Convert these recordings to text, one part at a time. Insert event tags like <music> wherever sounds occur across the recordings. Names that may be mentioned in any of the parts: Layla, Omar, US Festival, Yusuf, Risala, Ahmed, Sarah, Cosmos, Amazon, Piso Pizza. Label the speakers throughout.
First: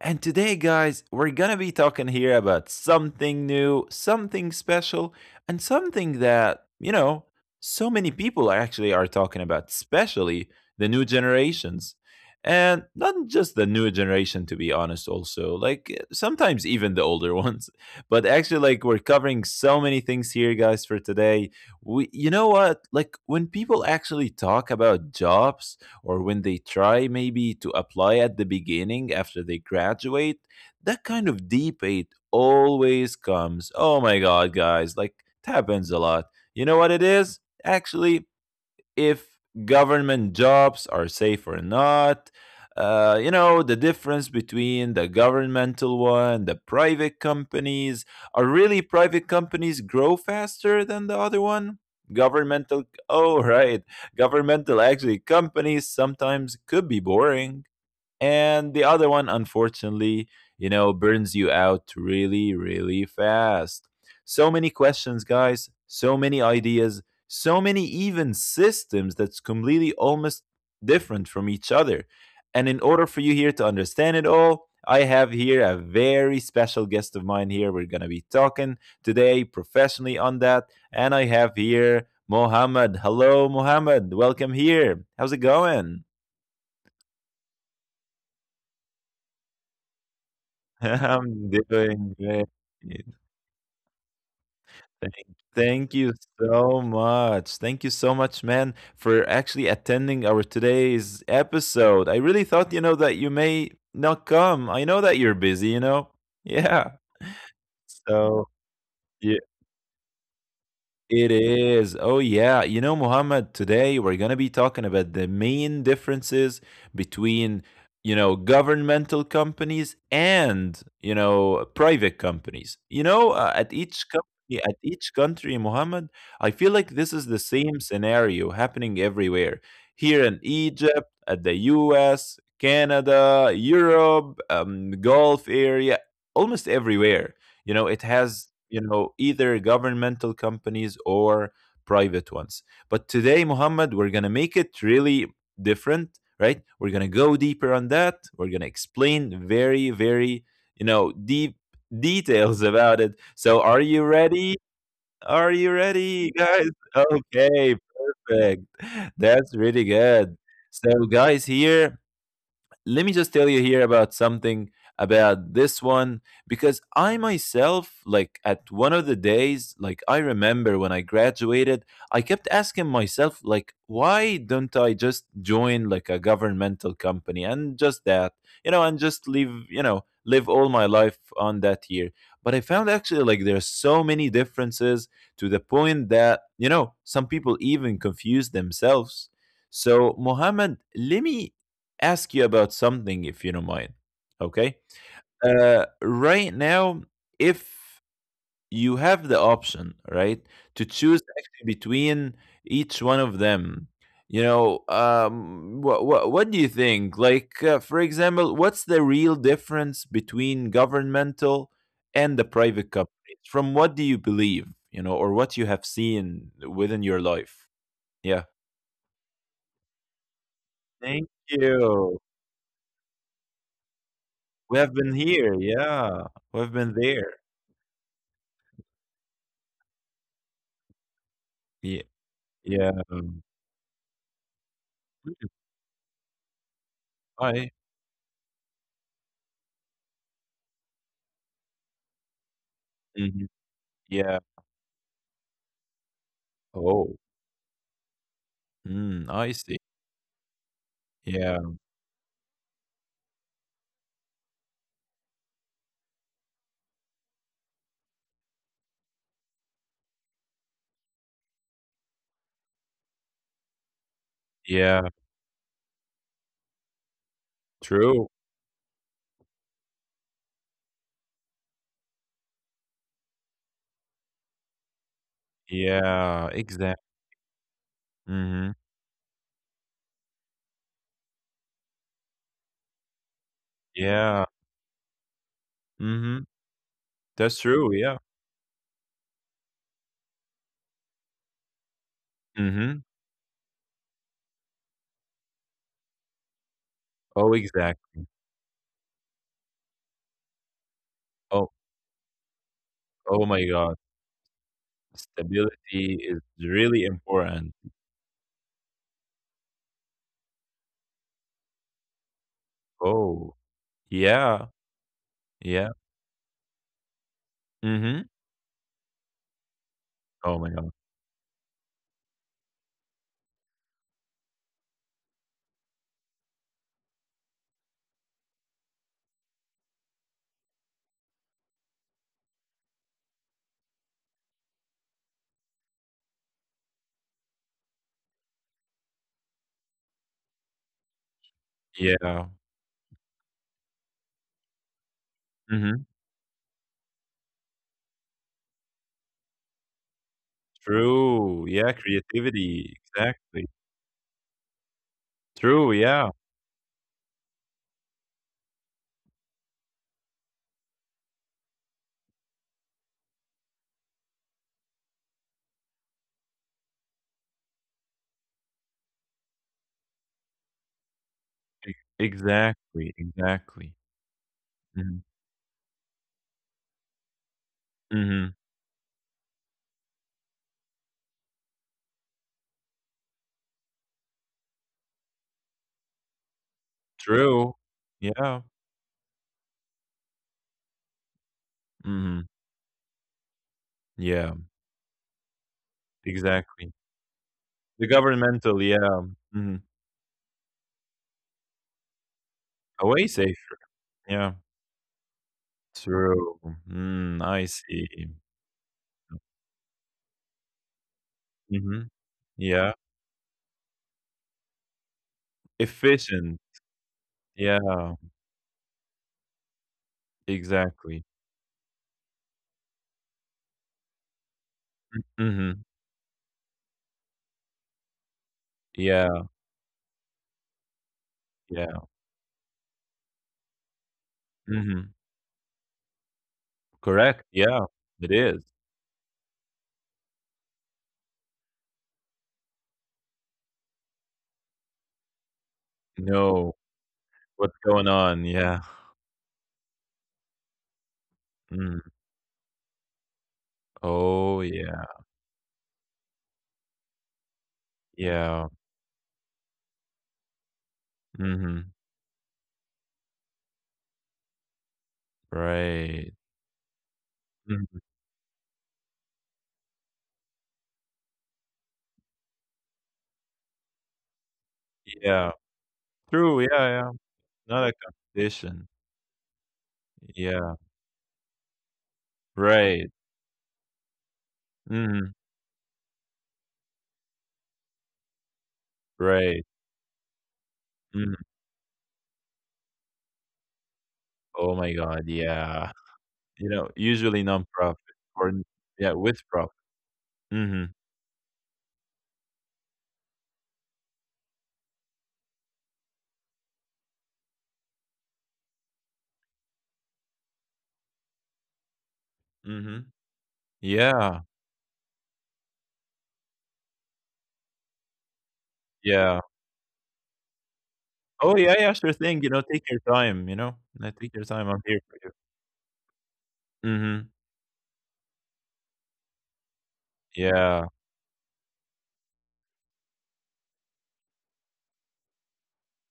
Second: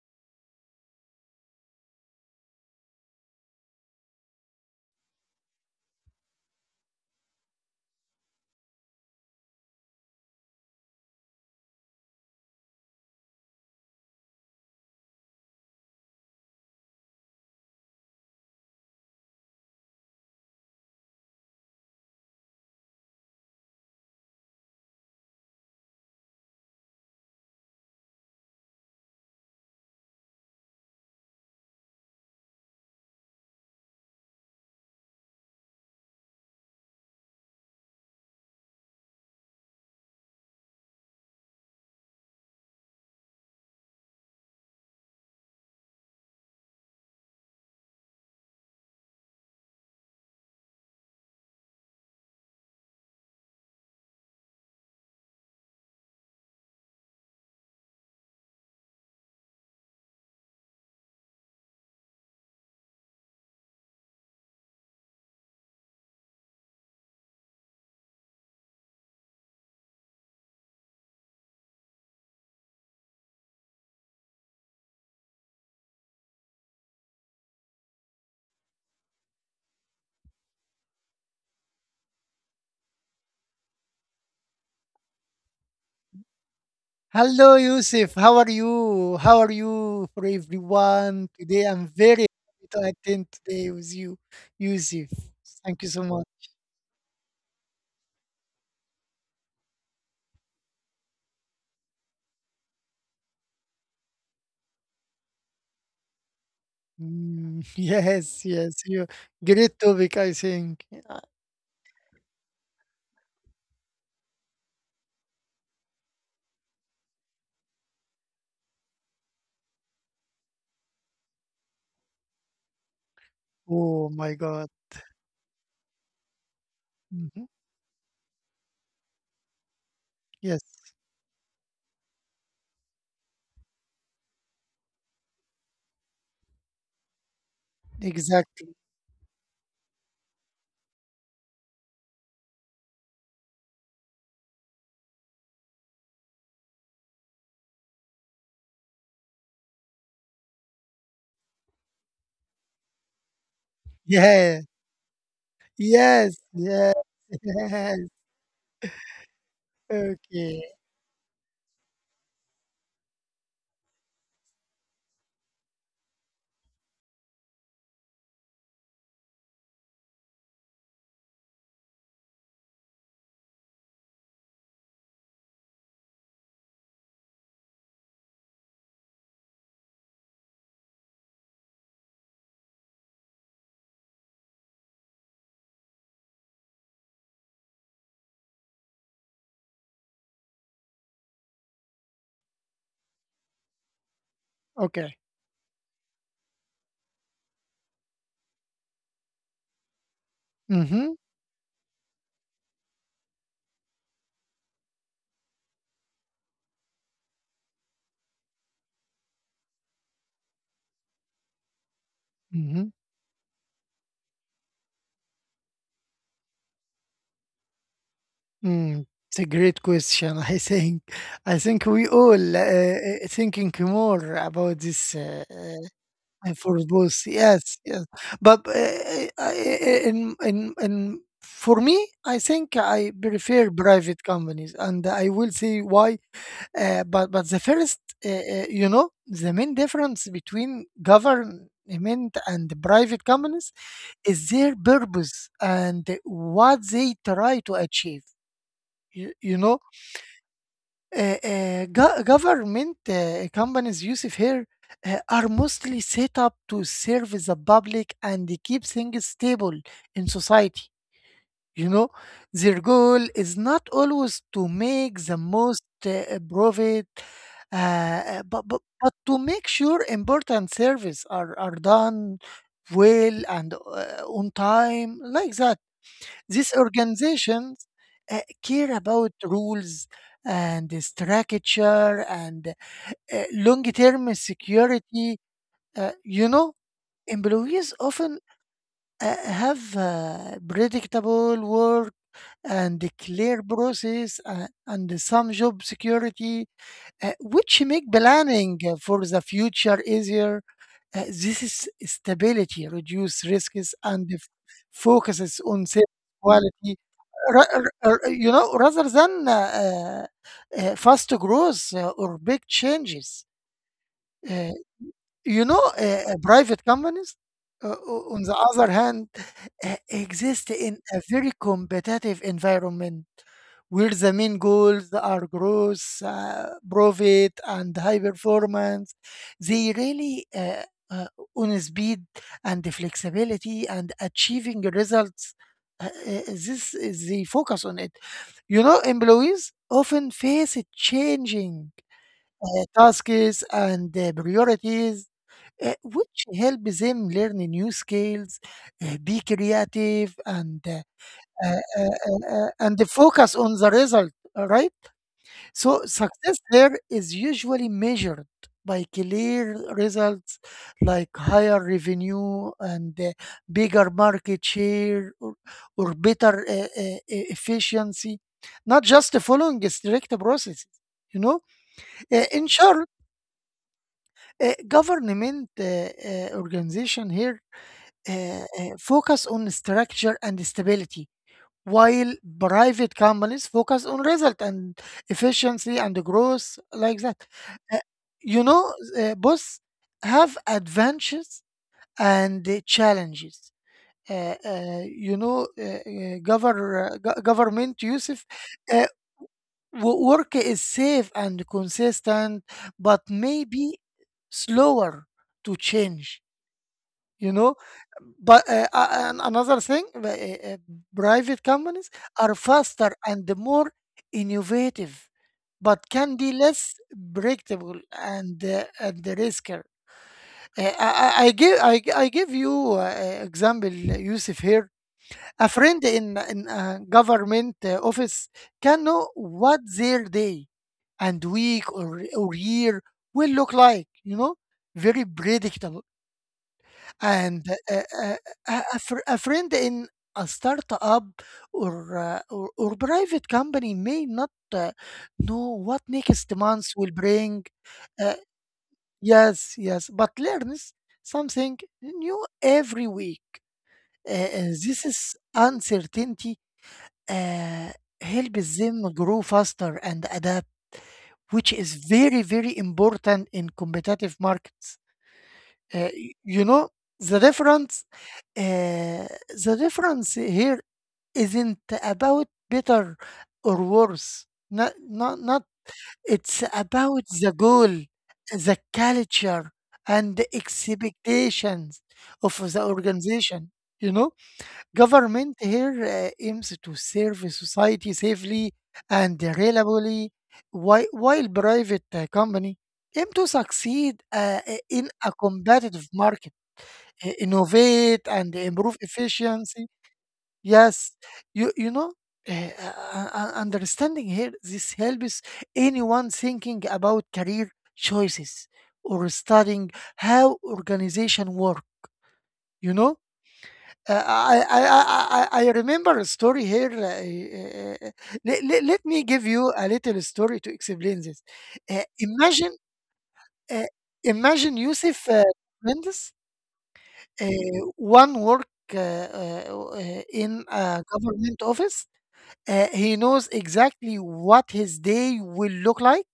Speaker 1: And today, guys, we're gonna be talking here about something new, something special, and something that, so many people are actually are talking about, especially the new generations. And not just the new generation, to be honest, also, like sometimes even the older <laughs> ones. But actually, like, we're covering so many things here, guys, for today we, you know what? Like when people actually talk about jobs or when they try maybe to apply at the beginning after they graduate, that kind of debate always comes. Oh my God, guys, like it happens a lot. You know what it is? Actually, if government jobs are safe or not. You know, the difference between the governmental one, the private companies. Are really private companies grow faster than the other one? Governmental, oh, <laughs> right. Governmental actually companies sometimes could be boring. And the other one, unfortunately, you know, burns you out really, really fast. So many questions, guys, so many ideas, so many even systems that's completely almost different from each other. And in order for you here to understand it all, I have here a very special guest of mine here. We're going to be talking today professionally on that. And I have here Mohammed. Hello, Mohammed. Welcome here. How's it going?
Speaker 2: Hello, Yusuf. How are you? How are you for
Speaker 1: <laughs>
Speaker 2: everyone? Today,
Speaker 1: I'm
Speaker 2: I'm very
Speaker 1: doing
Speaker 2: happy
Speaker 1: great.
Speaker 2: to attend today with you, Yusuf.
Speaker 1: Thank,
Speaker 2: Thank you so
Speaker 1: thank
Speaker 2: much.
Speaker 1: you so much. Thank you so much, man, for actually attending our today's episode. I really thought, you know, that you may not come. I know that you're busy, you know? Yeah.
Speaker 2: <laughs> Yes.
Speaker 1: So,
Speaker 2: You
Speaker 1: yeah.
Speaker 2: great topic, I think.
Speaker 1: It is. Oh, yeah. You know, Muhammad, today we're going to be talking about the main differences between, you know, governmental companies and, you know, private companies. You know, at
Speaker 2: Oh
Speaker 1: each
Speaker 2: my God.
Speaker 1: company, at each country, Muhammad, I feel like this
Speaker 2: Mhm.
Speaker 1: is the same scenario happening everywhere. Here
Speaker 2: Yes,
Speaker 1: in Egypt, at the US, Canada, Europe, Gulf area, almost everywhere, you know, it
Speaker 2: exactly.
Speaker 1: has, you know, either governmental companies or private ones. But today, Muhammad, we're going to make it really different, right? We're going to go deeper on that. We're going to explain very very you know, deep details about it. So are you
Speaker 2: Yeah.
Speaker 1: ready? Are you
Speaker 2: Yes.
Speaker 1: ready,
Speaker 2: Yeah.
Speaker 1: guys?
Speaker 2: <laughs>
Speaker 1: <laughs>
Speaker 2: Yes.
Speaker 1: Okay, perfect. That's really
Speaker 2: Okay.
Speaker 1: good. So guys, here, let me just tell you here about something, about this one, because I myself, like at one of the days, like I remember when I graduated, I kept asking myself, like, why don't I just join like a governmental company and just that, you know, and just live, you know, live all my life on that year. But I found actually like there are so many differences, to the point that, you know, some people even confuse themselves. So, Mohammed, let me ask you about something if you don't mind. Okay.
Speaker 2: Okay.
Speaker 1: Right now, if you have the option, right, to
Speaker 2: Mm-hmm.
Speaker 1: choose actually between each one of them, you know, what do you think? Like, for example, what's the real difference between governmental and the
Speaker 2: Mm-hmm.
Speaker 1: private companies? From what do you believe, you know, or what you have seen within your life? Yeah.
Speaker 2: It's a great question. <laughs> I think,
Speaker 1: Thank
Speaker 2: I think we
Speaker 1: you.
Speaker 2: all thinking more about
Speaker 1: We
Speaker 2: this
Speaker 1: have been here. Yeah.
Speaker 2: for
Speaker 1: We have
Speaker 2: both.
Speaker 1: been there.
Speaker 2: Yes. But I- in For me,
Speaker 1: Yeah.
Speaker 2: I think I
Speaker 1: Yeah.
Speaker 2: prefer private companies, and I will
Speaker 1: Really
Speaker 2: say why. But the first,
Speaker 1: high.
Speaker 2: you know, the main difference between government and private companies
Speaker 1: Mhm.
Speaker 2: is
Speaker 1: Yeah.
Speaker 2: their purpose and what they
Speaker 1: Oh.
Speaker 2: try to achieve. You, you
Speaker 1: Mm,
Speaker 2: know
Speaker 1: I see.
Speaker 2: uh, uh,
Speaker 1: Yeah.
Speaker 2: go- government companies, Yusuf, here are mostly set up to serve the public and keep things stable in society. You know, their goal is not always to make the
Speaker 1: Yeah.
Speaker 2: most profit, uh, uh,
Speaker 1: True.
Speaker 2: but, but, but to make sure important service are done well and on time, like that. These
Speaker 1: Yeah. Exact.
Speaker 2: organizations care
Speaker 1: Mhm.
Speaker 2: about rules and structure and long term
Speaker 1: Yeah.
Speaker 2: security. You
Speaker 1: Mhm.
Speaker 2: know,
Speaker 1: That's
Speaker 2: employees
Speaker 1: true,
Speaker 2: often
Speaker 1: yeah.
Speaker 2: have predictable work and a
Speaker 1: Mhm.
Speaker 2: clear process and some job security,
Speaker 1: Oh,
Speaker 2: which make
Speaker 1: exactly.
Speaker 2: planning for the future easier. This is
Speaker 1: Oh
Speaker 2: stability, reduce
Speaker 1: oh my
Speaker 2: risks,
Speaker 1: god.
Speaker 2: and focuses on safety,
Speaker 1: Stability is
Speaker 2: quality
Speaker 1: really important.
Speaker 2: you know, rather than fast growth or big changes.
Speaker 1: Oh.
Speaker 2: Uh,
Speaker 1: Yeah.
Speaker 2: you know,
Speaker 1: Yeah.
Speaker 2: uh, Private companies, on the
Speaker 1: Mhm.
Speaker 2: other hand, exist
Speaker 1: Oh
Speaker 2: in
Speaker 1: my god.
Speaker 2: a very competitive environment where the main goals are growth, profit, and high performance. They really uh, on speed and flexibility and achieving results. This, they focus on it. You know, employees often face changing
Speaker 1: Yeah.
Speaker 2: tasks and priorities
Speaker 1: Mhm.
Speaker 2: which help them learn new skills, be creative,
Speaker 1: True. Yeah,
Speaker 2: and
Speaker 1: creativity.
Speaker 2: focus on the
Speaker 1: Exactly.
Speaker 2: result. All right. So
Speaker 1: True,
Speaker 2: success
Speaker 1: yeah.
Speaker 2: there is usually measured by clear results like higher revenue and bigger market share, or better efficiency, not just following a strict process. You know,
Speaker 1: E
Speaker 2: In short,
Speaker 1: exactly, exactly. Mhm.
Speaker 2: government organization here
Speaker 1: Mhm.
Speaker 2: focus on structure and stability, while private companies focus on result and efficiency and growth like that. Uh,
Speaker 1: True.
Speaker 2: you
Speaker 1: Yeah.
Speaker 2: know, both have advantages and
Speaker 1: Mhm.
Speaker 2: challenges.
Speaker 1: Yeah.
Speaker 2: You know, govern,
Speaker 1: Exactly.
Speaker 2: go- Government,
Speaker 1: The
Speaker 2: Yusuf, uh,
Speaker 1: governmental, yeah. Mhm.
Speaker 2: work is safe and consistent, but
Speaker 1: Away safe.
Speaker 2: maybe
Speaker 1: Yeah.
Speaker 2: slower to change,
Speaker 1: True.
Speaker 2: you
Speaker 1: Mm,
Speaker 2: know,
Speaker 1: I see.
Speaker 2: but and another thing, private companies
Speaker 1: Mhm.
Speaker 2: are faster
Speaker 1: Yeah.
Speaker 2: and more innovative but can be
Speaker 1: Efficient.
Speaker 2: less predictable
Speaker 1: Yeah.
Speaker 2: and the riskier. Uh, I, I I
Speaker 1: Exactly.
Speaker 2: give I, gi- I give you example, Yusuf, here.
Speaker 1: M
Speaker 2: A friend
Speaker 1: mhm.
Speaker 2: in a government office can know
Speaker 1: Yeah,
Speaker 2: what their day and week or
Speaker 1: yeah.
Speaker 2: or year will look like. You know, very
Speaker 1: Mhm.
Speaker 2: predictable. And
Speaker 1: Correct. Yeah. It
Speaker 2: A
Speaker 1: is.
Speaker 2: a friend in a startup or private company may not know what next month
Speaker 1: No.
Speaker 2: will bring.
Speaker 1: What's
Speaker 2: Uh,
Speaker 1: going on? Yeah.
Speaker 2: yes, but learns something
Speaker 1: Mm.
Speaker 2: new every week. Uh, uh,
Speaker 1: Oh,
Speaker 2: this is
Speaker 1: yeah.
Speaker 2: uncertainty, uh, helps
Speaker 1: Yeah.
Speaker 2: them grow faster and adapt, which is
Speaker 1: Mhm.
Speaker 2: very, very important in competitive markets. You
Speaker 1: Right.
Speaker 2: know, the difference,
Speaker 1: Mhm.
Speaker 2: uh, the difference here isn't about better or worse. Not, not, not.
Speaker 1: Yeah.
Speaker 2: It's
Speaker 1: True. Yeah,
Speaker 2: about
Speaker 1: yeah.
Speaker 2: the goal,
Speaker 1: Not a
Speaker 2: the
Speaker 1: competition.
Speaker 2: culture, and the
Speaker 1: Yeah.
Speaker 2: expectations of the
Speaker 1: Right.
Speaker 2: organization. You know, government
Speaker 1: Mhm.
Speaker 2: here aims to serve society safely and
Speaker 1: Right.
Speaker 2: reliably, while
Speaker 1: Mhm.
Speaker 2: private company aim to succeed
Speaker 1: Oh
Speaker 2: in
Speaker 1: my
Speaker 2: a
Speaker 1: god,
Speaker 2: competitive
Speaker 1: yeah.
Speaker 2: market,
Speaker 1: You know, usually
Speaker 2: innovate
Speaker 1: non-profit,
Speaker 2: and
Speaker 1: or n,
Speaker 2: improve
Speaker 1: yeah, with
Speaker 2: efficiency.
Speaker 1: profit.
Speaker 2: Yes,
Speaker 1: Mhm.
Speaker 2: you know, understanding here this helps anyone thinking about career choices or studying how organization work. You know,
Speaker 1: Mhm.
Speaker 2: Uh, I
Speaker 1: Yeah.
Speaker 2: I I I remember a story here. Let me give you
Speaker 1: Yeah.
Speaker 2: a little story to explain this.
Speaker 1: Oh,
Speaker 2: Uh,
Speaker 1: yeah, yeah, sure
Speaker 2: imagine
Speaker 1: thing, you know, take your time,
Speaker 2: uh,
Speaker 1: you know? No, take your
Speaker 2: imagine
Speaker 1: time, I'm
Speaker 2: Yusuf
Speaker 1: here for you.
Speaker 2: Mendes Uh,
Speaker 1: Mhm.
Speaker 2: one work in a
Speaker 1: Yeah.
Speaker 2: government office. He knows exactly what his day will look like.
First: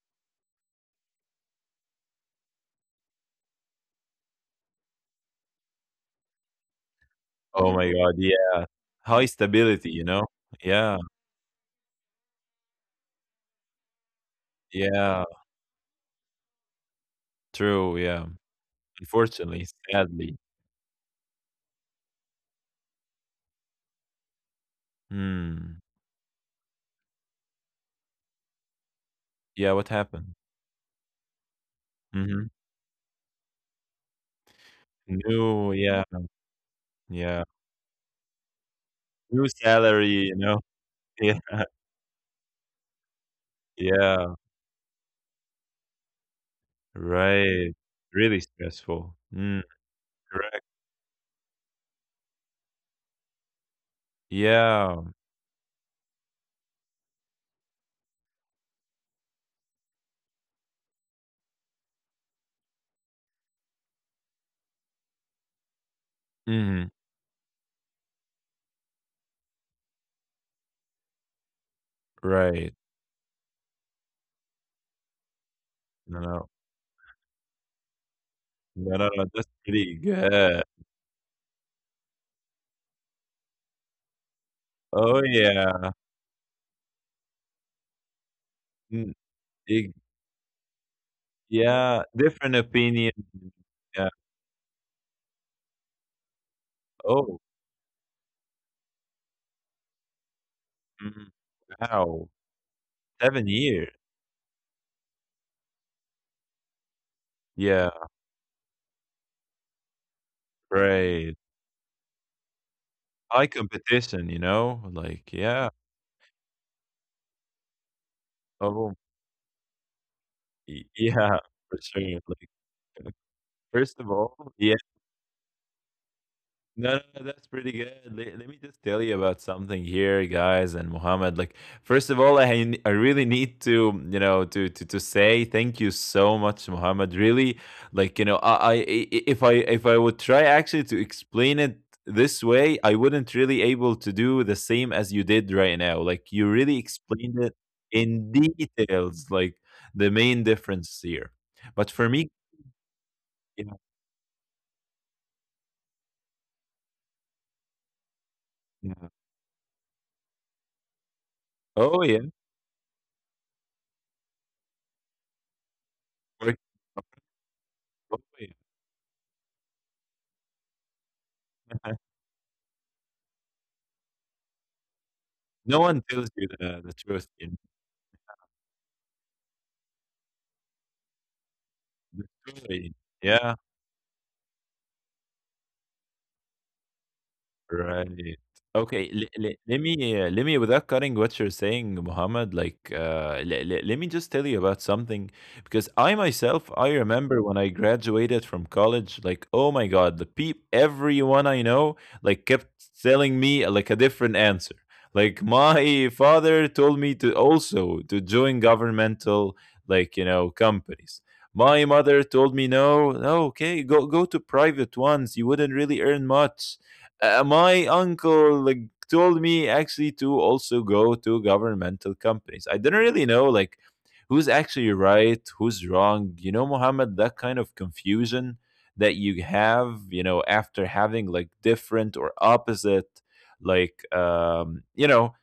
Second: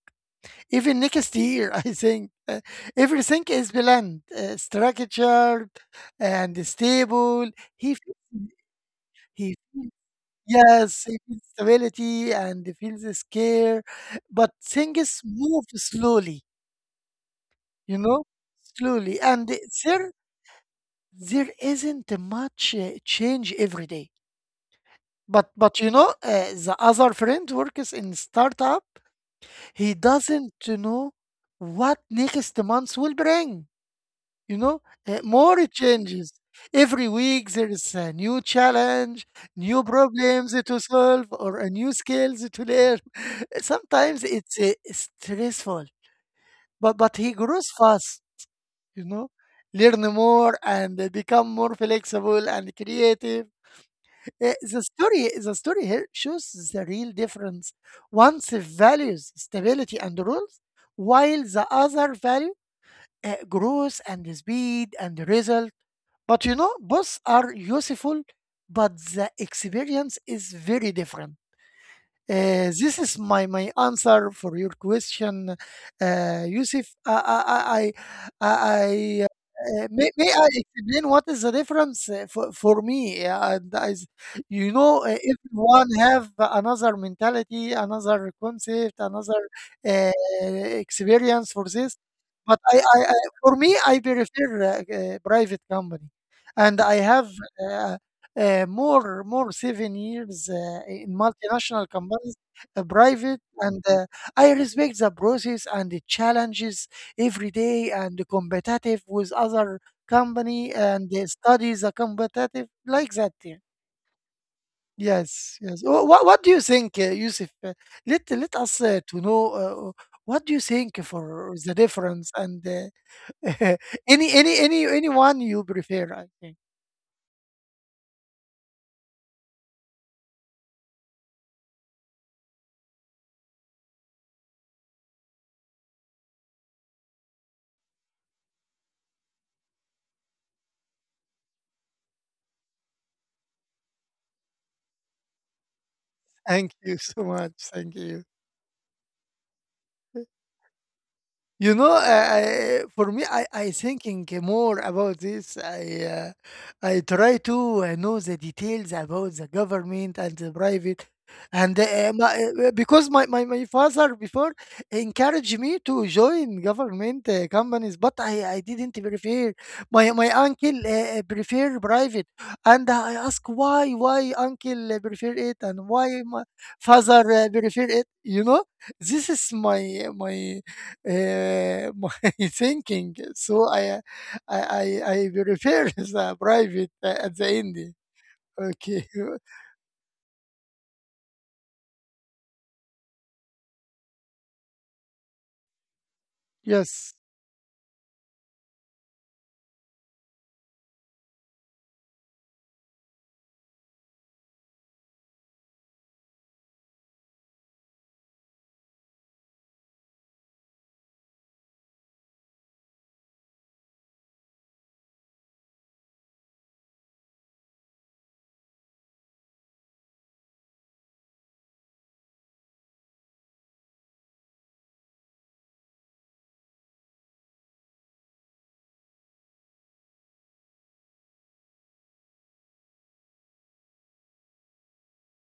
Speaker 2: Even next year, <laughs> I think everything is planned, structured, and stable.
Speaker 1: Oh my
Speaker 2: He
Speaker 1: god,
Speaker 2: feels-
Speaker 1: yeah. High
Speaker 2: he feels-
Speaker 1: stability, you know? Yeah.
Speaker 2: yes, he feels stability and he feels scare, but things
Speaker 1: Yeah.
Speaker 2: move slowly.
Speaker 1: True,
Speaker 2: You know,
Speaker 1: yeah.
Speaker 2: slowly, and
Speaker 1: Unfortunately,
Speaker 2: there
Speaker 1: sadly.
Speaker 2: there isn't much change every day. But,
Speaker 1: Hmm.
Speaker 2: you know, the other friend works in startup.
Speaker 1: Yeah, what
Speaker 2: He
Speaker 1: happened?
Speaker 2: doesn't know what
Speaker 1: Mhm.
Speaker 2: next month will bring. You know, more
Speaker 1: No, yeah.
Speaker 2: changes every
Speaker 1: Yeah.
Speaker 2: week. There is a new challenge,
Speaker 1: New
Speaker 2: new
Speaker 1: salary, you
Speaker 2: problems
Speaker 1: know?
Speaker 2: to
Speaker 1: <laughs>
Speaker 2: solve,
Speaker 1: Yeah,
Speaker 2: or a new skills to learn. <laughs> Sometimes
Speaker 1: yeah,
Speaker 2: it's stressful, but he grows
Speaker 1: right.
Speaker 2: fast.
Speaker 1: Really
Speaker 2: You
Speaker 1: stressful.
Speaker 2: know,
Speaker 1: Mm,
Speaker 2: learn more
Speaker 1: correct.
Speaker 2: and become more flexible and creative. Uh, the
Speaker 1: Yeah.
Speaker 2: story the story here shows the real difference. One values stability and rules, while the other value growth and speed and result. But you know,
Speaker 1: Mhm,
Speaker 2: both are useful, but the experience is very different. Uh,
Speaker 1: right.
Speaker 2: this is my answer for your question,
Speaker 1: No, no.
Speaker 2: Yusuf.
Speaker 1: No, no,
Speaker 2: I,
Speaker 1: no, that's pretty
Speaker 2: may I
Speaker 1: good.
Speaker 2: explain what is the difference, for me? You know,
Speaker 1: Oh,
Speaker 2: everyone
Speaker 1: yeah.
Speaker 2: have another mentality, another concept,
Speaker 1: Mm,
Speaker 2: another
Speaker 1: ig,
Speaker 2: uh, experience for this.
Speaker 1: yeah,
Speaker 2: But
Speaker 1: different
Speaker 2: I
Speaker 1: opinion.
Speaker 2: for me, I
Speaker 1: Yeah.
Speaker 2: prefer private company, and I have
Speaker 1: Oh,
Speaker 2: uh, more souvenirs in
Speaker 1: mhm,
Speaker 2: multinational companies,
Speaker 1: wow.
Speaker 2: private,
Speaker 1: 7
Speaker 2: and
Speaker 1: years.
Speaker 2: uh, I respect the process and the challenges every day
Speaker 1: Yeah,
Speaker 2: and competitive with other company and they
Speaker 1: right.
Speaker 2: study the competitive like that.
Speaker 1: High
Speaker 2: Yeah.
Speaker 1: competition, you know? Like,
Speaker 2: Yes,
Speaker 1: yeah.
Speaker 2: yes. What do you think, Yusuf? Let us
Speaker 1: Oh,
Speaker 2: to know what do you
Speaker 1: y,
Speaker 2: think
Speaker 1: yeah,
Speaker 2: for the
Speaker 1: <laughs> for sure.
Speaker 2: difference
Speaker 1: Like,
Speaker 2: and
Speaker 1: <laughs>
Speaker 2: <laughs>
Speaker 1: first of all, yeah.
Speaker 2: anyone you prefer, I think.
Speaker 1: No, no, no, that's pretty good. Let me just tell you about something here, guys, and Mohammed. Like, first of all, I really need to, you know, to say thank you so much, Mohammed. Really, like, you know, if I, if I would try actually to explain it this way, I wouldn't really able to do the same as you did right now. Like, you
Speaker 2: Thank
Speaker 1: really
Speaker 2: you so
Speaker 1: explained
Speaker 2: much.
Speaker 1: it
Speaker 2: Thank you.
Speaker 1: in details, like the main difference here.
Speaker 2: You know,
Speaker 1: But for
Speaker 2: I,
Speaker 1: me,
Speaker 2: I, for me, I
Speaker 1: yeah,
Speaker 2: thinking more about this. I try to know the details
Speaker 1: yeah.
Speaker 2: about the government and the private, and
Speaker 1: Oh
Speaker 2: uh,
Speaker 1: yeah.
Speaker 2: my, uh, because my, my, my father before encouraged me to join
Speaker 1: Work-
Speaker 2: government companies, but
Speaker 1: Oh,
Speaker 2: I,
Speaker 1: yeah.
Speaker 2: I didn't prefer. My uncle prefer
Speaker 1: <laughs>
Speaker 2: private, and I ask why uncle prefer it and
Speaker 1: No
Speaker 2: why
Speaker 1: one tells
Speaker 2: my
Speaker 1: you the
Speaker 2: father
Speaker 1: truth in
Speaker 2: prefer it. You know, this is my <laughs> my
Speaker 1: the story.
Speaker 2: thinking.
Speaker 1: Yeah.
Speaker 2: So I, I, I, I prefer <laughs> the private at the end.
Speaker 1: Right.
Speaker 2: Okay.
Speaker 1: Okay. Let me, without cutting what you're saying, Muhammad, like, le le let me just tell you about something because I
Speaker 2: <laughs>
Speaker 1: myself, I
Speaker 2: Yes.
Speaker 1: remember when I graduated from college, like, oh my God, everyone I know, like, kept telling me like a different answer. Like, my father told me to also to join governmental, like, you know, companies. My mother told me no, no, okay, go go to private ones. You wouldn't really earn much my uncle like told me actually to also go to governmental companies. I didn't really know like who's actually right, who's wrong. You know, Muhammad, that kind of confusion that you have, you know, after having like different or opposite like you know,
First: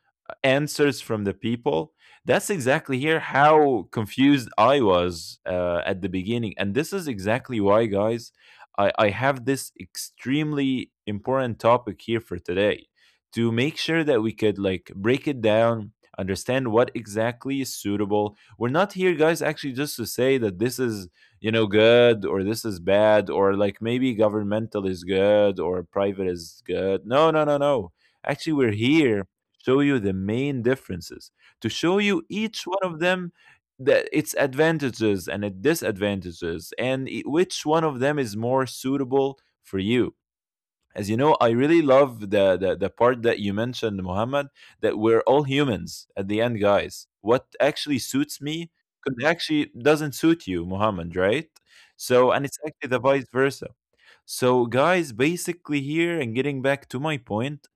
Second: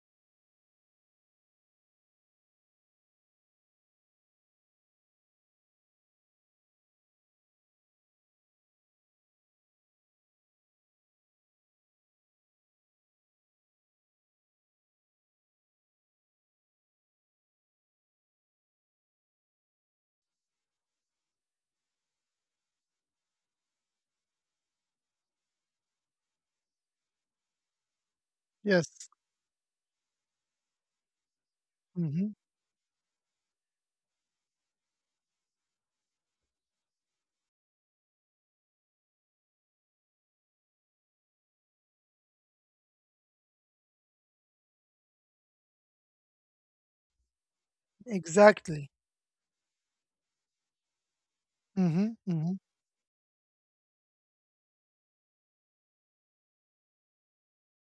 Speaker 1: answers from the people. That's exactly here how confused I was at the beginning. And this is exactly why, guys, I have this extremely important topic here for today to make sure that we could like break it down, understand what exactly is suitable. We're not here, guys, actually just to say that this is, you know, good or this is bad or like maybe governmental is good or private is good. No, no, no, no. Actually, we're
Speaker 2: Yes.
Speaker 1: here to show you the main differences, to show you
Speaker 2: Hmm.
Speaker 1: each one of them the its advantages and its disadvantages, and which one of them is more suitable for you. As you know, I really love the part that you mentioned, Muhammad, that we're all humans at the end. Guys, what actually suits me
Speaker 2: Exactly.
Speaker 1: could actually doesn't suit you, Muhammad, right?
Speaker 2: hmm
Speaker 1: So, and
Speaker 2: hmm
Speaker 1: it's actually the vice versa. So guys, basically here, and getting back to my point,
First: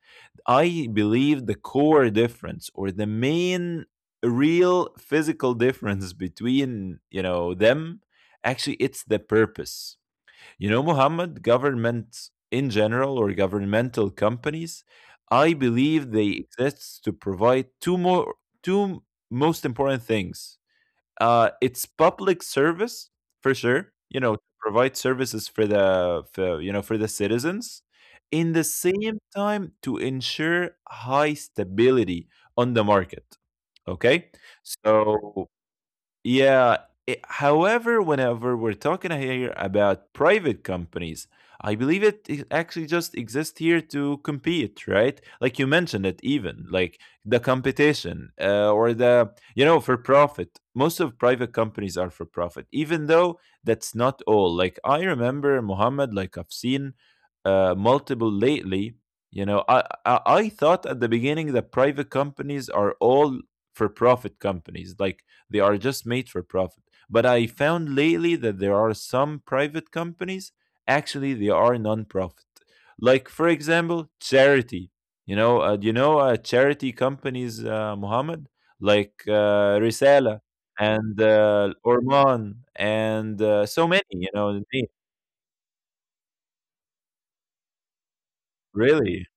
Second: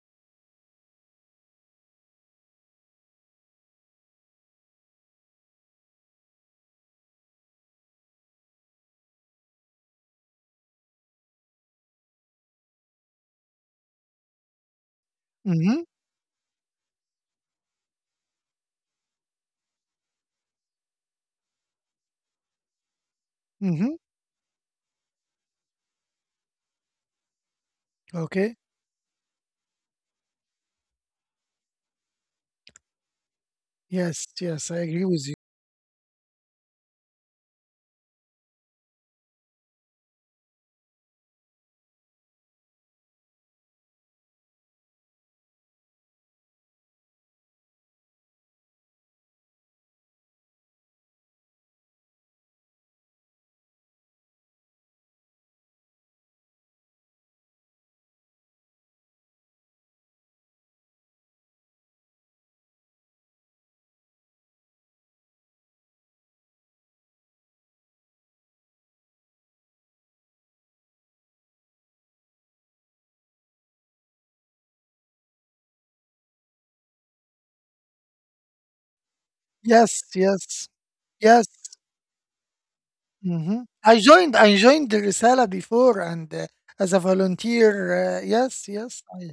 Speaker 1: I believe the core difference, or the main real physical <laughs> difference between, you know, them, actually it's the purpose. You know, Muhammad, government in general or governmental companies, I
Speaker 2: hmm
Speaker 1: believe they exist to provide two most important things. It's public service for sure,
Speaker 2: hmm
Speaker 1: you know, provide services for the, for, you know, for the citizens. In
Speaker 2: Okay.
Speaker 1: the same time, to ensure high stability on the market.
Speaker 2: Yes.
Speaker 1: Okay?
Speaker 2: Yes. I agree with you.
Speaker 1: So yeah. However, whenever we're talking here about private companies, I believe actually just exists here to compete, right? Like you mentioned it, even like the competition or the, you know, for profit. Most of private companies are for profit, even though that's not all. Like I remember Muhammad, like I've seen multiple lately. You know, I thought at the beginning that private companies are all for profit companies, like they are just made for profit. But I found lately that there are some private companies, actually, they are non-profit. Like, for example, charity. You know, do you know charity companies, Muhammad? Like
Speaker 2: Yes.
Speaker 1: Risala
Speaker 2: Yes.
Speaker 1: and
Speaker 2: Yes.
Speaker 1: Orman and
Speaker 2: Hmm.
Speaker 1: so
Speaker 2: I
Speaker 1: many, you
Speaker 2: joined.
Speaker 1: know,
Speaker 2: I
Speaker 1: the name.
Speaker 2: joined the Risala before, and as a volunteer. Yes. Yes.
Speaker 1: Really.
Speaker 2: I.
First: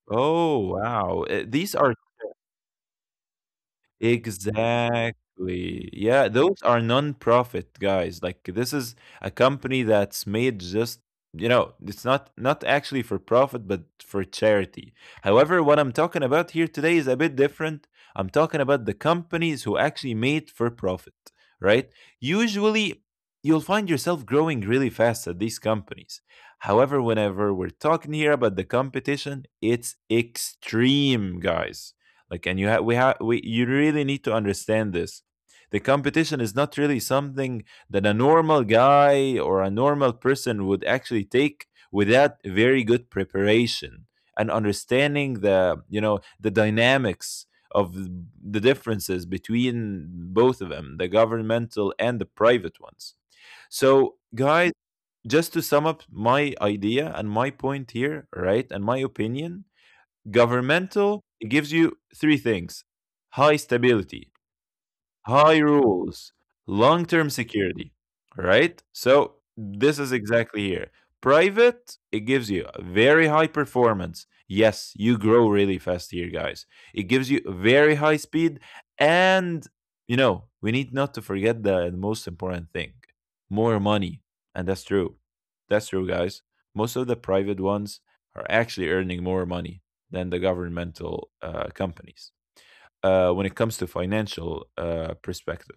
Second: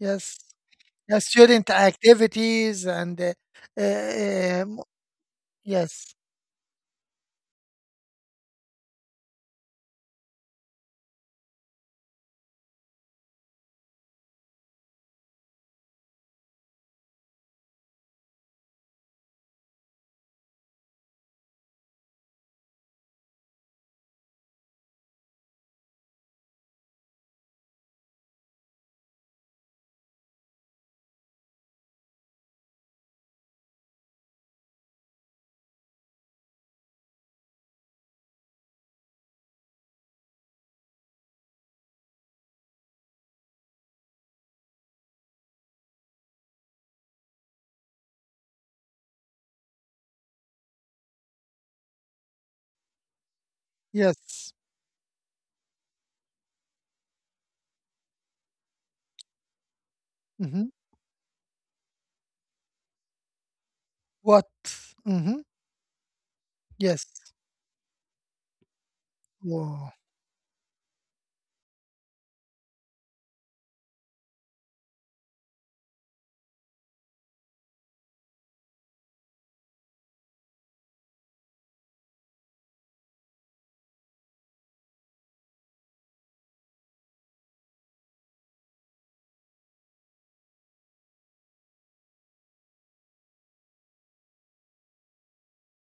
Speaker 2: Yes.
Speaker 1: Oh, wow.
Speaker 2: Yes. Student
Speaker 1: These are
Speaker 2: activities and uh,
Speaker 1: exactly.
Speaker 2: yes,
Speaker 1: Yeah, those are non-profit, guys. Like this is a company that's made just, you know, it's not, not actually for profit but for charity. However, what I'm talking about here today is a bit different. I'm talking about the companies who actually made for profit, right? Usually you'll find yourself growing really fast at these companies. However, whenever we're talking here about the competition, it's extreme, guys, like, and you have, we have, we, you really need to understand this. The competition is not really something that a normal guy or a normal person would actually take without very good preparation and understanding the, you know, the dynamics of the differences between both of them, the governmental and the private ones. So,
Speaker 2: yes.
Speaker 1: guys, just to sum up my idea and my point here, right, and my opinion,
Speaker 2: Mhm.
Speaker 1: governmental, it gives you three things: high stability,
Speaker 2: What? Mhm.
Speaker 1: high rules, long
Speaker 2: Yes.
Speaker 1: term security, right? So, this
Speaker 2: Wow.
Speaker 1: is exactly here. Private, it gives you a very high performance. Yes, you grow really fast here, guys. It gives you very high speed. And, you know, we need not to forget the most important thing, more money. And that's true. That's true, guys. Most of the private ones are actually earning more money than the governmental companies when it comes to financial perspective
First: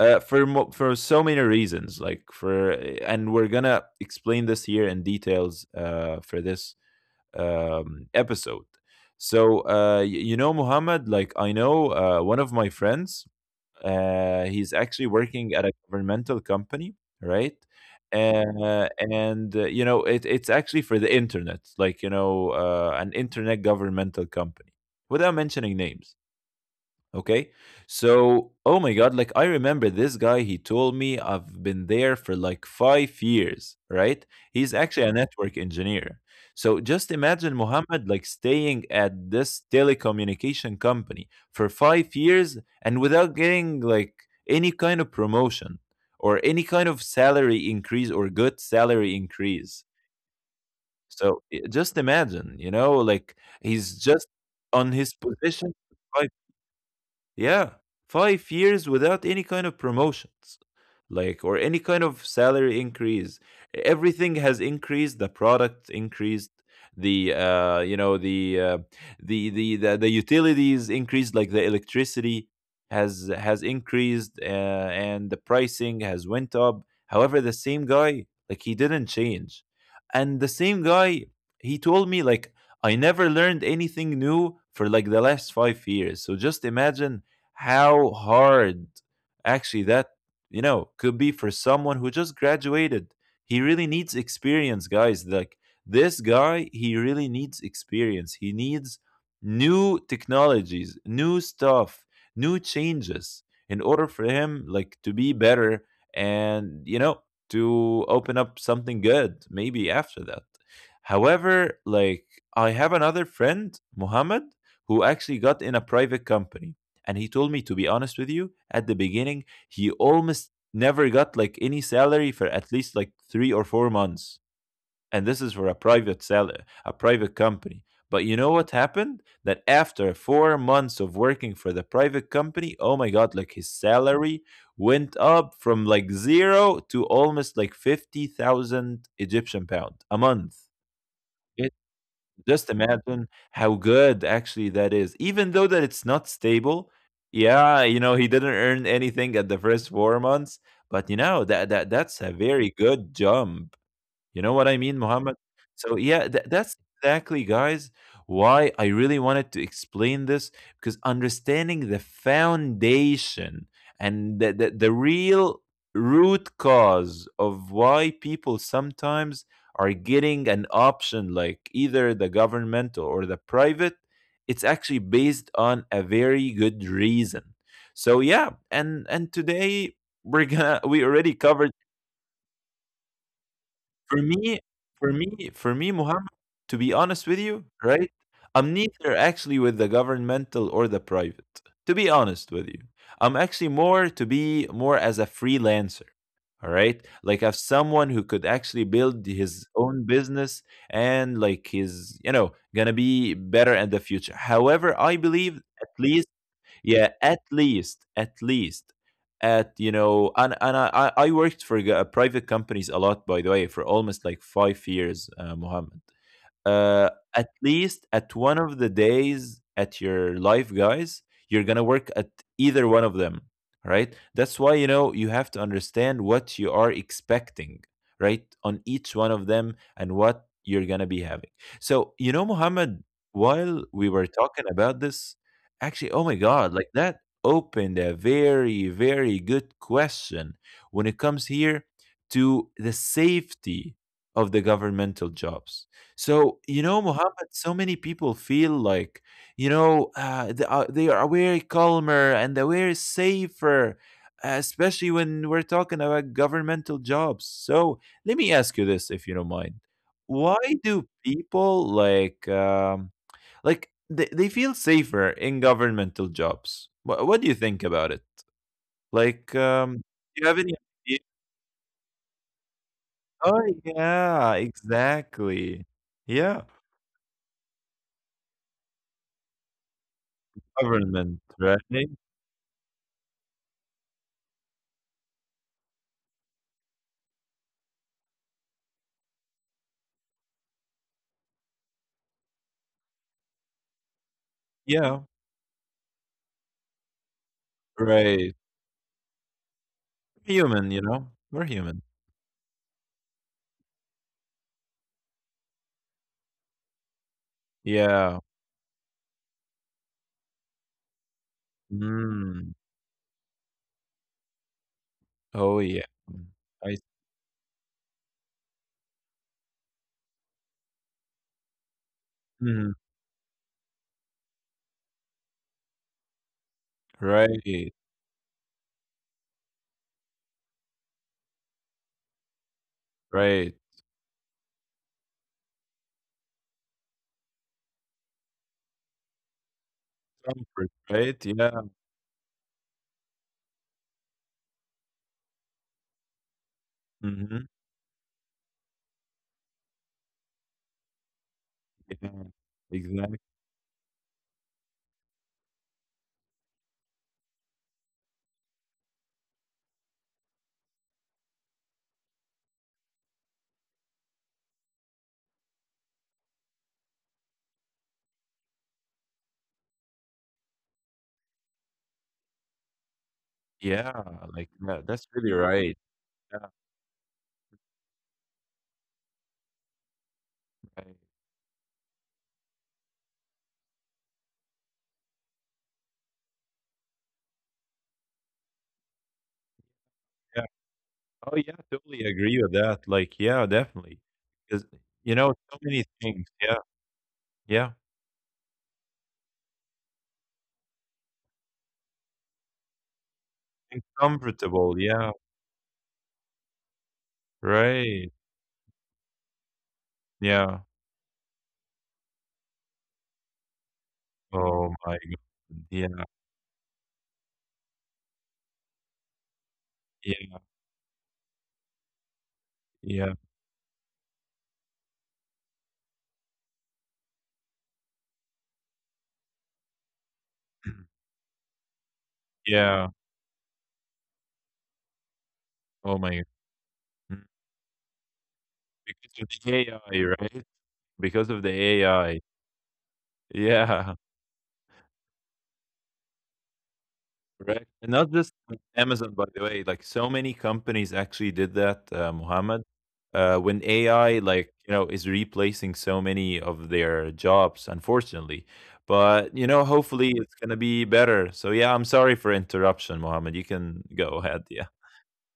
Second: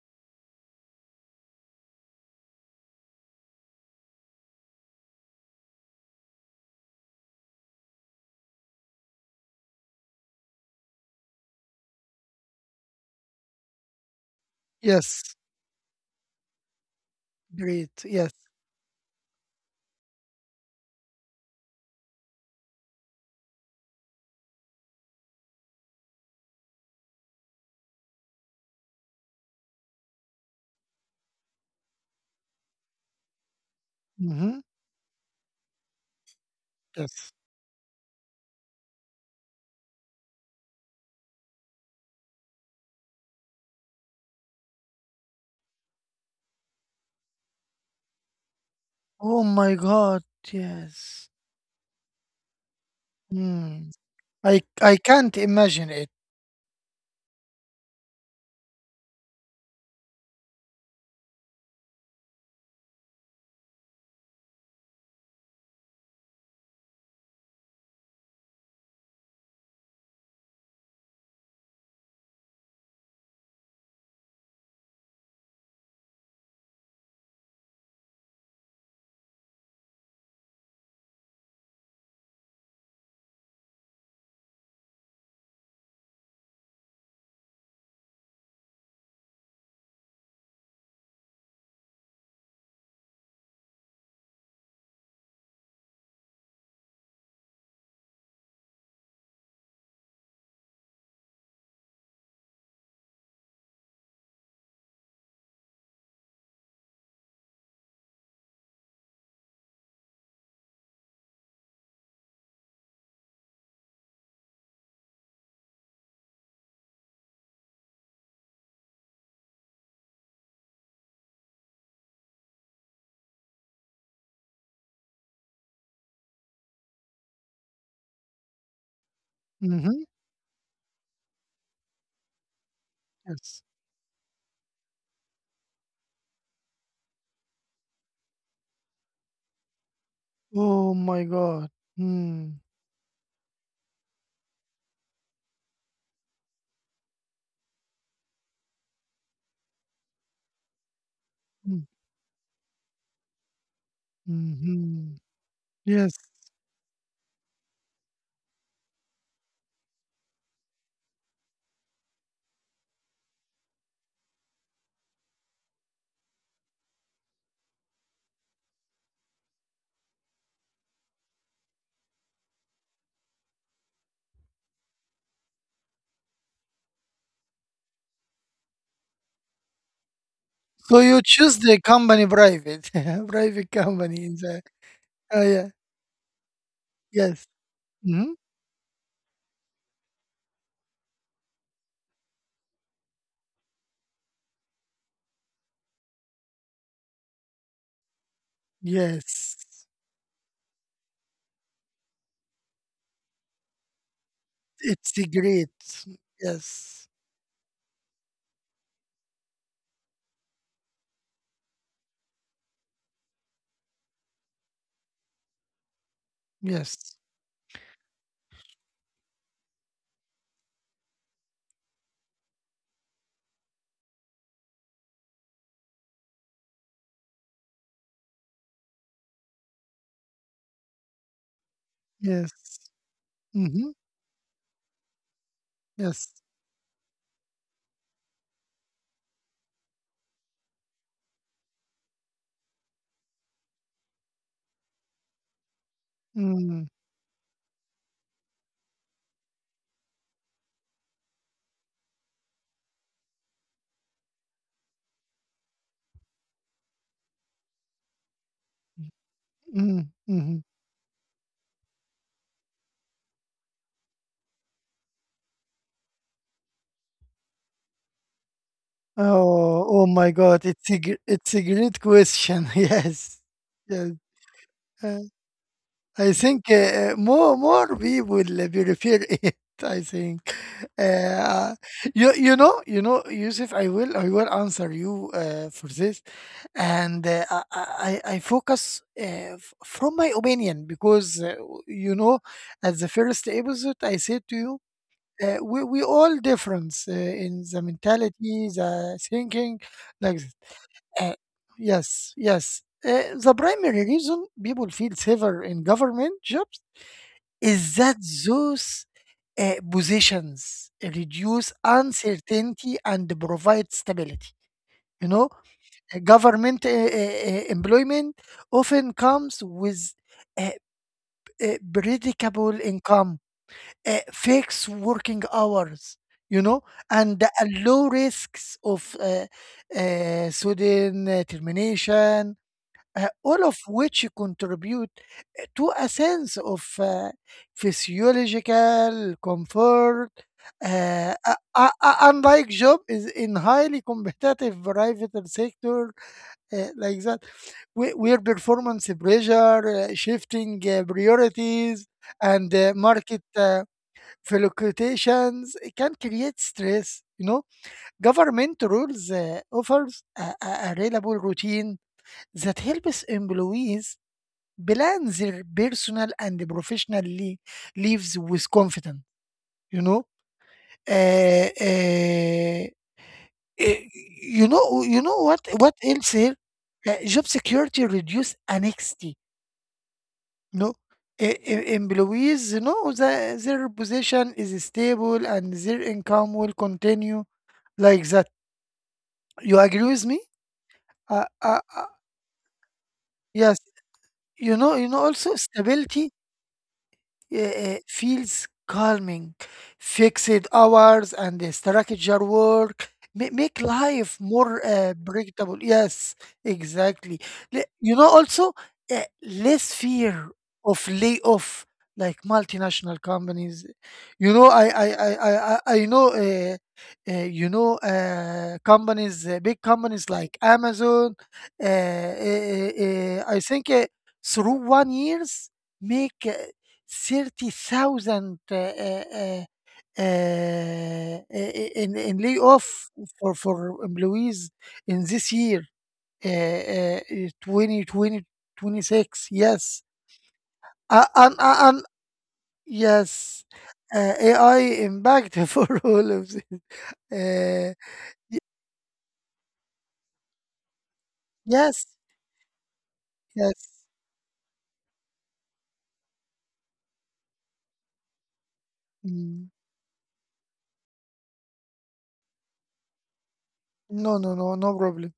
Speaker 1: for so many reasons, like for, and we're gonna explain this here in details for this episode. So you know, Muhammad, like I know one of my friends. He's actually
Speaker 2: Yes.
Speaker 1: working at a governmental company, right,
Speaker 2: Great. Yes.
Speaker 1: and you know it's actually for the internet, like, you know, an internet governmental company, without mentioning names. Okay. So, oh my God, like I remember this guy, he told me I've been there for like 5 years, right? He's
Speaker 2: Mhm.
Speaker 1: actually a network engineer. So just
Speaker 2: Yes.
Speaker 1: imagine, Muhammad, like staying at this telecommunication company for 5 years and without getting like any kind of promotion or any kind of salary increase or good salary
Speaker 2: Oh
Speaker 1: increase.
Speaker 2: my God.
Speaker 1: So
Speaker 2: Yes.
Speaker 1: just imagine, you know, like he's
Speaker 2: Mm.
Speaker 1: just on
Speaker 2: I
Speaker 1: his
Speaker 2: can't
Speaker 1: position
Speaker 2: imagine it.
Speaker 1: for, yeah, 5 years without any kind of promotions like or any kind of salary increase. Everything has increased, the product increased, the you know the utilities increased, like the electricity has increased, and the pricing has went up. However, the same guy, like he didn't change. And the same guy, he told me, like, I never learned anything new for like the last 5 years. So just imagine how hard actually that, you know, could be for someone who just graduated. He really needs experience, guys. Like this guy, he really needs experience. He needs new technologies, new stuff, new changes in order for him like to be better and, you know, to open up something good maybe after that. However, like, I have another friend, Mohammed, who actually got in a private company, and he told me, to be honest with you, at the beginning he almost never got like any salary for at least like 3 or 4 months. And this is for a private seller, a private company. But you know what happened? That after
Speaker 2: Mhm.
Speaker 1: 4 months of working for the private company, oh my God, like
Speaker 2: Yes.
Speaker 1: his salary went up from like zero to almost like 50,000 Egyptian pound a month.
Speaker 2: Oh my God.
Speaker 1: It,
Speaker 2: Mm.
Speaker 1: just imagine how good actually that is. Even though that it's not stable, yeah, you know, he didn't earn anything at the first 4 months, but you know that that
Speaker 2: Mm.
Speaker 1: that's a very good jump, you know what I mean,
Speaker 2: Mhm.
Speaker 1: Muhammad? So
Speaker 2: Yes.
Speaker 1: yeah, that's exactly, guys, why I really wanted to explain this, because understanding the foundation and the real root cause of why people sometimes are getting an option like either the governmental or the private, it's actually based on a very good reason. So yeah, and today we
Speaker 2: So
Speaker 1: already
Speaker 2: you
Speaker 1: covered,
Speaker 2: choose the company private, <laughs> private
Speaker 1: for
Speaker 2: company in
Speaker 1: me
Speaker 2: the. Oh
Speaker 1: for
Speaker 2: yeah.
Speaker 1: me, Muhammad, to be honest with
Speaker 2: Yes.
Speaker 1: you, right?
Speaker 2: Mhm.
Speaker 1: I'm neither actually with the governmental or the private. To be honest with you, I'm actually more to be, more as a freelancer. All right, like as someone who could actually build his
Speaker 2: Yes.
Speaker 1: own business and like his, you know, gonna be better in the future. However, I
Speaker 2: It's a
Speaker 1: believe
Speaker 2: great.
Speaker 1: at least, yeah,
Speaker 2: Yes.
Speaker 1: at least at least at you know, and I worked for private companies a lot, by the way, for almost like 5 years, Mohammed.
Speaker 2: Yes.
Speaker 1: At least at one of the days at your life, guys, you're gonna work at either one of them, right? That's why, you know, you have to understand what you are expecting, right, on each one of them and what you're gonna be having. So, you know,
Speaker 2: Yes.
Speaker 1: Muhammad, while
Speaker 2: Mhm.
Speaker 1: we were talking about this, actually, oh my
Speaker 2: Yes.
Speaker 1: God, like that opened a very, very good question when it comes here to the safety of the governmental jobs. So, you
Speaker 2: Mm.
Speaker 1: know, Muhammad, so many people feel like, you know, they are way calmer and they are safer, especially when we're talking about governmental jobs. So, let me ask you this, if you don't mind.
Speaker 2: Mm.
Speaker 1: Why
Speaker 2: Mhm.
Speaker 1: do people like, they feel safer in governmental jobs? What do you think about it? Like,
Speaker 2: Oh, oh my
Speaker 1: do you have
Speaker 2: God.
Speaker 1: any
Speaker 2: It's a
Speaker 1: idea?
Speaker 2: great question. <laughs> Yes.
Speaker 1: Oh,
Speaker 2: Yes.
Speaker 1: yeah,
Speaker 2: Uh,
Speaker 1: exactly.
Speaker 2: I
Speaker 1: Yeah,
Speaker 2: think more people will prefer it, <laughs> I think.
Speaker 1: government, right?
Speaker 2: Uh, you know, Yusuf, I will answer you for this. And I focus from my opinion, because you know, at the first episode I said to you
Speaker 1: Yeah.
Speaker 2: we all difference in the
Speaker 1: Right.
Speaker 2: mentality, the thinking, like
Speaker 1: Human, you know?
Speaker 2: that. Uh,
Speaker 1: We're human.
Speaker 2: yes. The primary reason people feel safer in government jobs is that
Speaker 1: Yeah.
Speaker 2: those positions reduce
Speaker 1: Mm.
Speaker 2: uncertainty and provide stability. You know,
Speaker 1: Oh, yeah.
Speaker 2: uh,
Speaker 1: Mm.
Speaker 2: government
Speaker 1: I
Speaker 2: uh,
Speaker 1: s
Speaker 2: uh, uh, employment often comes with a
Speaker 1: Mhm.
Speaker 2: predictable income, fix working hours, you know, and the
Speaker 1: Right,
Speaker 2: low risks of sudden termination,
Speaker 1: right.
Speaker 2: all of which contribute to a sense of physiological comfort.
Speaker 1: Comfort, right? Yeah.
Speaker 2: Unlike job is in highly competitive private sector like that,
Speaker 1: Mhm.
Speaker 2: where performance pressure, shifting priorities,
Speaker 1: Yeah.
Speaker 2: and
Speaker 1: Exactly.
Speaker 2: market fluctuations can create stress. You know, government rules offers a reliable routine that helps employees plan their personal and professional lives with confidence. You know, uh, uh, uh,
Speaker 1: Yeah, like,
Speaker 2: you know,
Speaker 1: that's
Speaker 2: you know
Speaker 1: really right.
Speaker 2: what else here?
Speaker 1: Yeah,
Speaker 2: Job security reduce anxiety. You know,
Speaker 1: right.
Speaker 2: Employees know that their position is stable and their income will continue, like that. You agree with me?
Speaker 1: Yeah.
Speaker 2: Uh,
Speaker 1: Oh, yeah,
Speaker 2: uh, uh,
Speaker 1: totally agree with that. Like, yeah,
Speaker 2: yes.
Speaker 1: definitely. Because,
Speaker 2: You know, you know.
Speaker 1: you know,
Speaker 2: Also,
Speaker 1: so many
Speaker 2: stability
Speaker 1: things. Yeah, yeah.
Speaker 2: feels calming. Fixed hours and the structure work make
Speaker 1: And
Speaker 2: life
Speaker 1: comfortable.
Speaker 2: more
Speaker 1: Yeah,
Speaker 2: predictable. Yes, exactly. You
Speaker 1: right.
Speaker 2: know, also less fear
Speaker 1: Yeah.
Speaker 2: of layoff, like multinational companies. You know,
Speaker 1: Oh
Speaker 2: I I
Speaker 1: my god.
Speaker 2: I I, I I
Speaker 1: Yeah,
Speaker 2: know. You know, companies, big
Speaker 1: yeah,
Speaker 2: companies like Amazon.
Speaker 1: yeah.
Speaker 2: I think through one years make 30,000
Speaker 1: <clears throat>
Speaker 2: in layoff
Speaker 1: Yeah.
Speaker 2: for employees in this year,
Speaker 1: Oh my
Speaker 2: uh, uh,
Speaker 1: God.
Speaker 2: 2020 twenty
Speaker 1: Because of
Speaker 2: six.
Speaker 1: the
Speaker 2: Yes.
Speaker 1: AI, right?
Speaker 2: Uh,
Speaker 1: Because of
Speaker 2: and,
Speaker 1: the
Speaker 2: uh, and
Speaker 1: AI.
Speaker 2: yes.
Speaker 1: Yeah,
Speaker 2: AI impact <laughs> for all of this.
Speaker 1: <laughs> correct.
Speaker 2: Uh,
Speaker 1: And not just
Speaker 2: y-
Speaker 1: Amazon, by the way. Like, so many companies actually did that,
Speaker 2: yes.
Speaker 1: Muhammad. When
Speaker 2: Yes.
Speaker 1: AI, like, you know, is replacing so many of their jobs, unfortunately. But you know,
Speaker 2: Mm.
Speaker 1: hopefully, it's gonna be better. So yeah, I'm sorry for interruption, Muhammad. You can go
Speaker 2: No,
Speaker 1: ahead.
Speaker 2: no,
Speaker 1: Yeah,
Speaker 2: no, no problem.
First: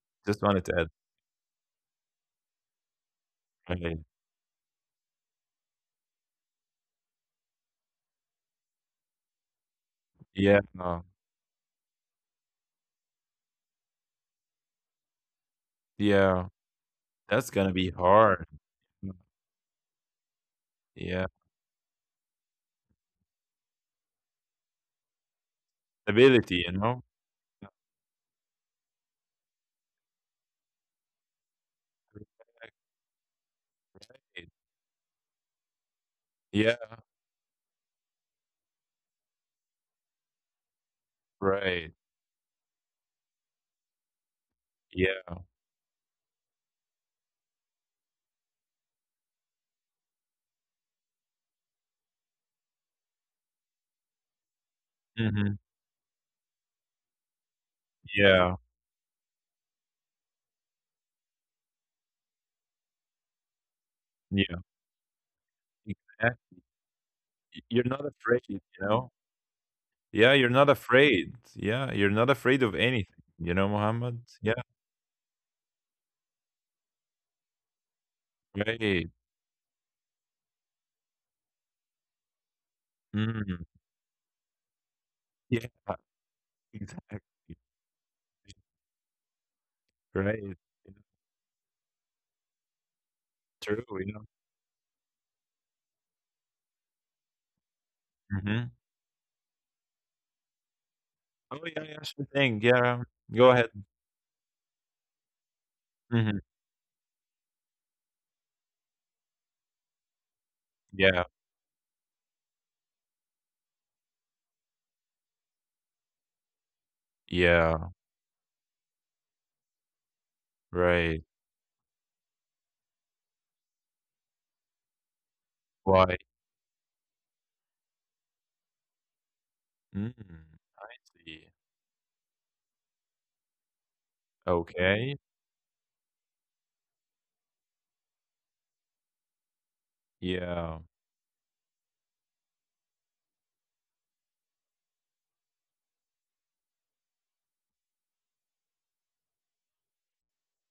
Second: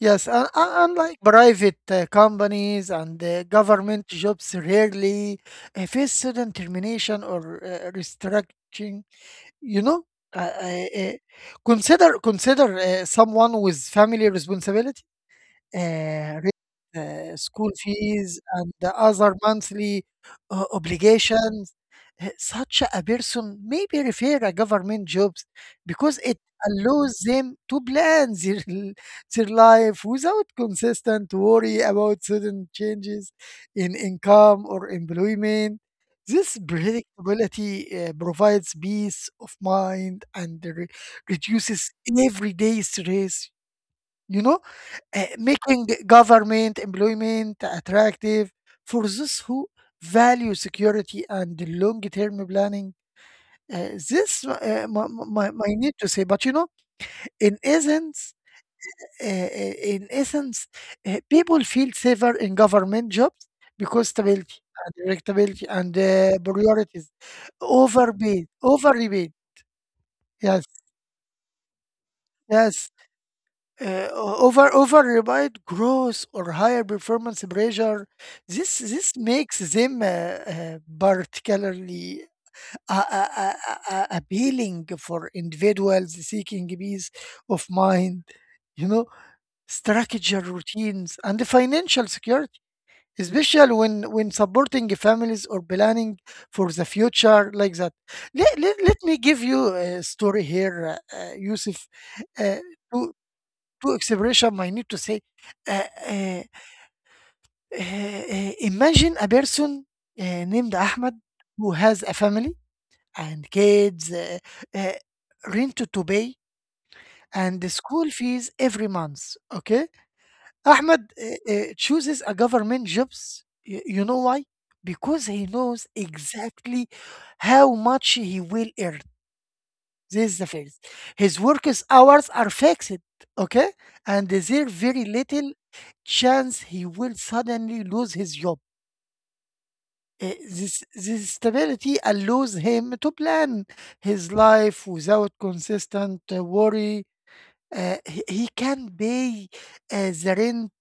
Speaker 2: Yes,
Speaker 1: just wanted to add.
Speaker 2: unlike private companies and
Speaker 1: Okay.
Speaker 2: government jobs rarely face sudden termination or restructuring, you know? Uh,
Speaker 1: Yeah,
Speaker 2: uh, uh, consider someone with family responsibility,
Speaker 1: yeah,
Speaker 2: rent,
Speaker 1: that's gonna
Speaker 2: school
Speaker 1: be hard.
Speaker 2: fees, and the other monthly
Speaker 1: Yeah,
Speaker 2: obligations. Such a person may be refer a government jobs because it
Speaker 1: stability, you know.
Speaker 2: allows them to plan their, <laughs> their life without consistent worry about sudden changes in
Speaker 1: Right.
Speaker 2: income or employment. This
Speaker 1: Yeah,
Speaker 2: predictability provides peace of mind and
Speaker 1: right.
Speaker 2: reduces everyday stress, you know?
Speaker 1: Yeah.
Speaker 2: Making government employment attractive for those who value security and long-term planning. This my, my,
Speaker 1: Mhm.
Speaker 2: my need to say, but you know, in essence,
Speaker 1: Yeah.
Speaker 2: uh, uh, in essence, people feel safer in government jobs because stability
Speaker 1: Yeah.
Speaker 2: and predictability and
Speaker 1: Exact
Speaker 2: priorities
Speaker 1: You're not
Speaker 2: overpaid,
Speaker 1: afraid, you
Speaker 2: overly
Speaker 1: know?
Speaker 2: paid.
Speaker 1: Yeah, you're
Speaker 2: Yes,
Speaker 1: not afraid. Yeah, you're not afraid of
Speaker 2: yes,
Speaker 1: anything, you know,
Speaker 2: uh,
Speaker 1: Muhammad? Yeah,
Speaker 2: over relied growth or higher performance pressure. This
Speaker 1: right.
Speaker 2: makes them particularly
Speaker 1: Mm.
Speaker 2: appealing for
Speaker 1: Yeah,
Speaker 2: individuals seeking peace
Speaker 1: exactly.
Speaker 2: of mind, you know, structure
Speaker 1: Right. Yeah,
Speaker 2: routines and financial security, especially
Speaker 1: true,
Speaker 2: when
Speaker 1: you
Speaker 2: when
Speaker 1: know?
Speaker 2: supporting families or planning for the future like that. Let, let,
Speaker 1: Mhm.
Speaker 2: let me give you a story here,
Speaker 1: Oh,
Speaker 2: Yusuf.
Speaker 1: yeah, yeah, sure
Speaker 2: Uh,
Speaker 1: thing.
Speaker 2: to
Speaker 1: Yeah. Go ahead.
Speaker 2: to expression I need to say. Uh, uh,
Speaker 1: Mhm.
Speaker 2: Imagine a person named Ahmed
Speaker 1: Yeah.
Speaker 2: who has a family and kids, uh, rent to pay, and the
Speaker 1: Yeah.
Speaker 2: school fees every month. Okay, Ahmed
Speaker 1: Right.
Speaker 2: chooses a government jobs. You know why? Because he knows
Speaker 1: Why?
Speaker 2: exactly how much he will earn.
Speaker 1: Mm.
Speaker 2: This is the first.
Speaker 1: I
Speaker 2: His
Speaker 1: see.
Speaker 2: hours are fixed, okay? And there's very
Speaker 1: Okay.
Speaker 2: little chance he will suddenly lose his job. Eh, This,
Speaker 1: Yeah.
Speaker 2: this stability allows him to plan his life without consistent worry. He can pay the rent